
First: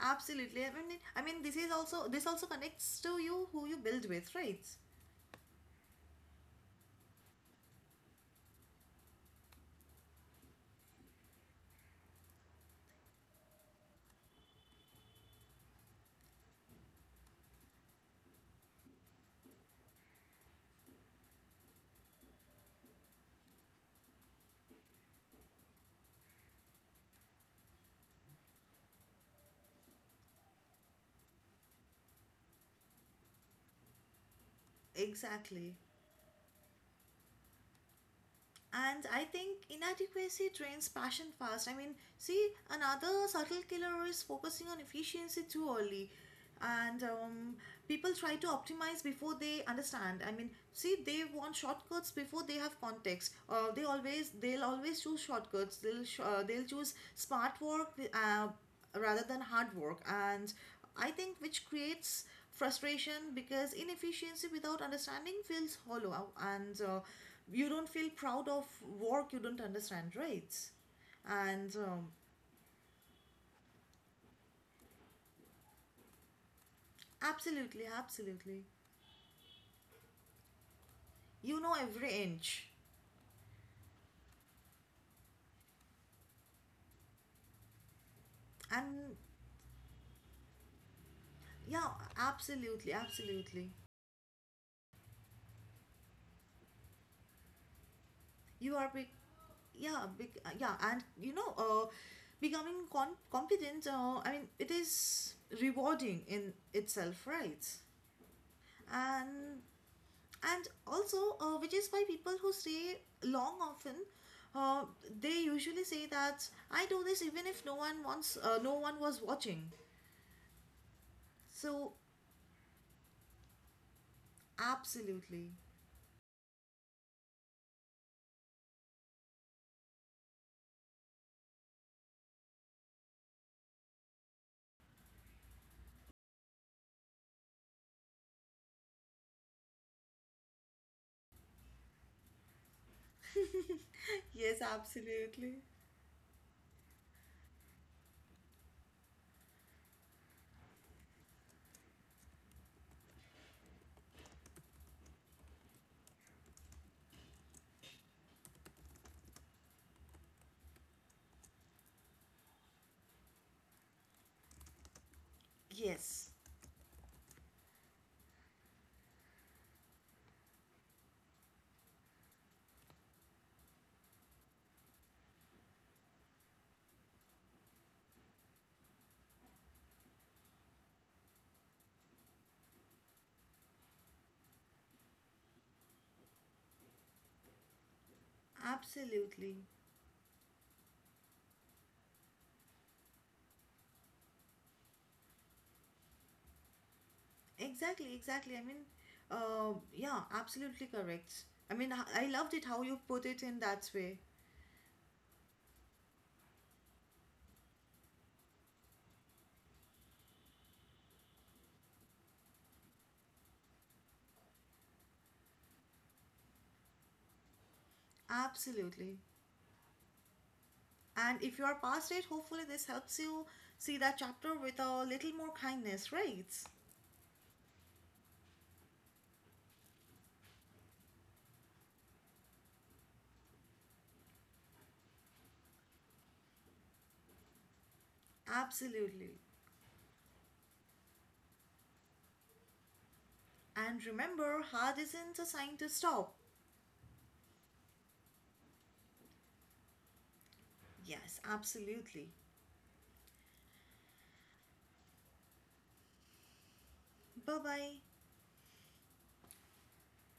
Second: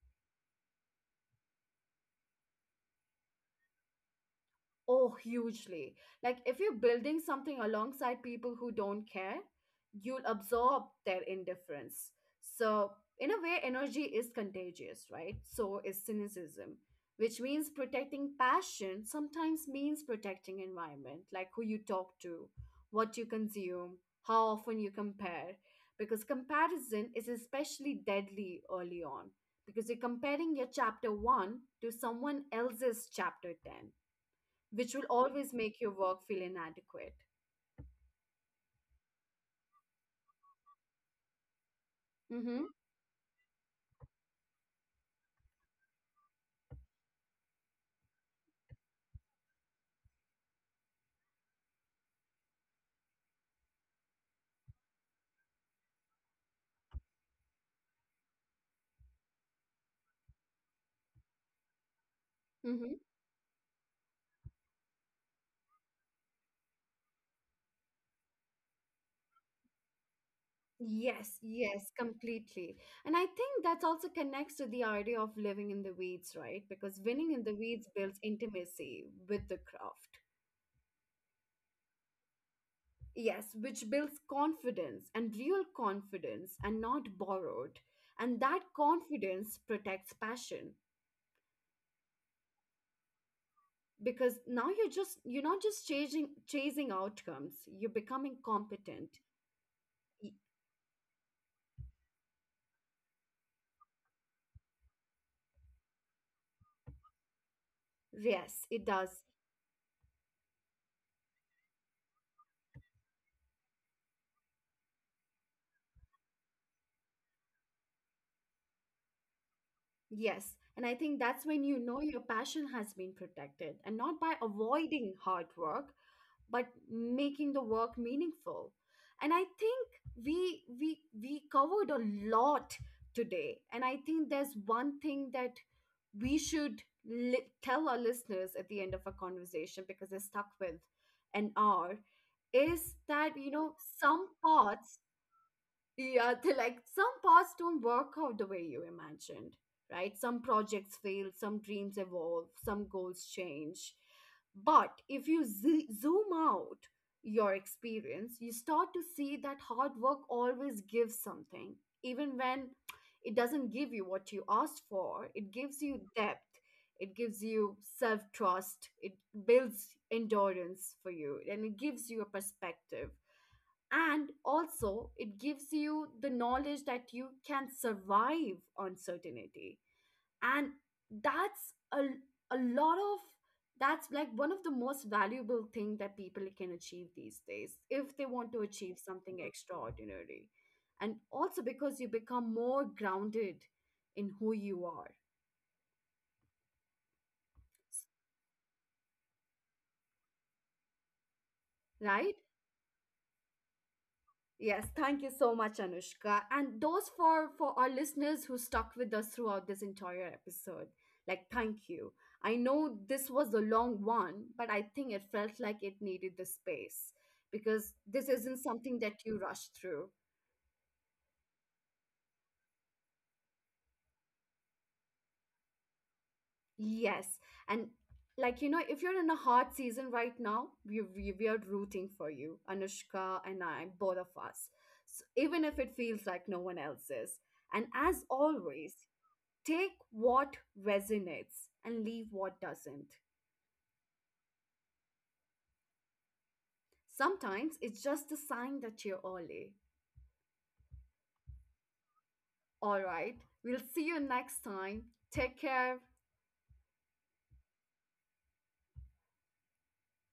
B: Absolutely. I mean, this is also this also connects to you who you build with, right?
A: Oh, hugely. Like if you're building something alongside people who don't care, you'll absorb their indifference. So, in a way, energy is contagious, right? So is cynicism, which means protecting passion sometimes means protecting environment, like who you talk to, what you consume, how often you compare, because comparison is especially deadly early on. Because you're comparing your chapter one to someone else's chapter 10, which will always
B: Exactly.
A: make your work feel inadequate.
B: And I think inadequacy drains passion fast. I mean, see,
A: Mm-hmm.
B: another subtle killer is focusing on efficiency too early. And people try to optimize before they understand. I mean, see, they want shortcuts before they have context. They always, they'll always choose shortcuts. They'll they'll choose smart work rather than hard work, and I think which creates
A: Mm-hmm.
B: frustration, because inefficiency without understanding feels hollow, and you don't feel proud of work you don't understand, right?
A: Yes,
B: And
A: yes, completely. And I think that also connects to the idea of living in the weeds, right? Because winning in the weeds
B: absolutely,
A: builds
B: absolutely,
A: intimacy with the craft.
B: you know, every inch.
A: Yes, which builds confidence and real confidence and not borrowed. And that
B: And
A: confidence protects passion
B: yeah, absolutely, absolutely,
A: because now you're not just chasing outcomes, you're becoming
B: you are big,
A: competent.
B: yeah, big.
A: Y-
B: Yeah, and you know, becoming competent, I mean, it is rewarding in itself, right?
A: Yes, it does.
B: And and also, which is why people who stay long often, uh, they usually say that I do this even if no one wants, no one was watching.
A: Yes, and I think that's when you
B: So
A: know your passion has been protected and not by avoiding hard
B: absolutely.
A: work, but making the work meaningful. And I think we covered a lot today, and I think there's one thing that we should tell our listeners at the end of our conversation because they're stuck with an hour, is that you know some
B: Yes,
A: parts
B: absolutely.
A: yeah, they like some paths don't work out the way you imagined, right? Some projects fail, some dreams evolve, some goals change. But if you zoom out your experience, you start to see that hard work always gives something, even when it doesn't give you what you asked for. It gives you
B: Yes,
A: depth, it gives you self trust, it builds endurance for you, and it gives you a perspective, and also it gives you the knowledge that you can survive uncertainty, and that's a lot of that's like one of the most valuable thing that people can achieve these days if they want to achieve something
B: absolutely.
A: extraordinary, and also because you become more grounded in who you are,
B: Exactly, exactly. I mean, yeah, absolutely correct. I mean, I
A: right?
B: loved it how you put it in that way,
A: Yes, thank you so much, Anushka. And those for our listeners who stuck with us throughout this entire episode. Like, thank you. I know this was a long one, but I think it felt like it needed the space because this isn't something
B: absolutely.
A: that you rush through.
B: And if you are past it, hopefully this helps you see that chapter with a little more kindness, right?
A: Yes. And like, you know, if you're in a hard season right now, we are rooting for you, Anushka and I, both of us, so even if it feels like no one else is. And as always,
B: Absolutely.
A: take what resonates and leave what doesn't.
B: And remember, hard isn't a sign to stop.
A: Sometimes it's just a sign that you're early.
B: Yes, absolutely.
A: All right, we'll see you next time. Take care.
B: Bye bye.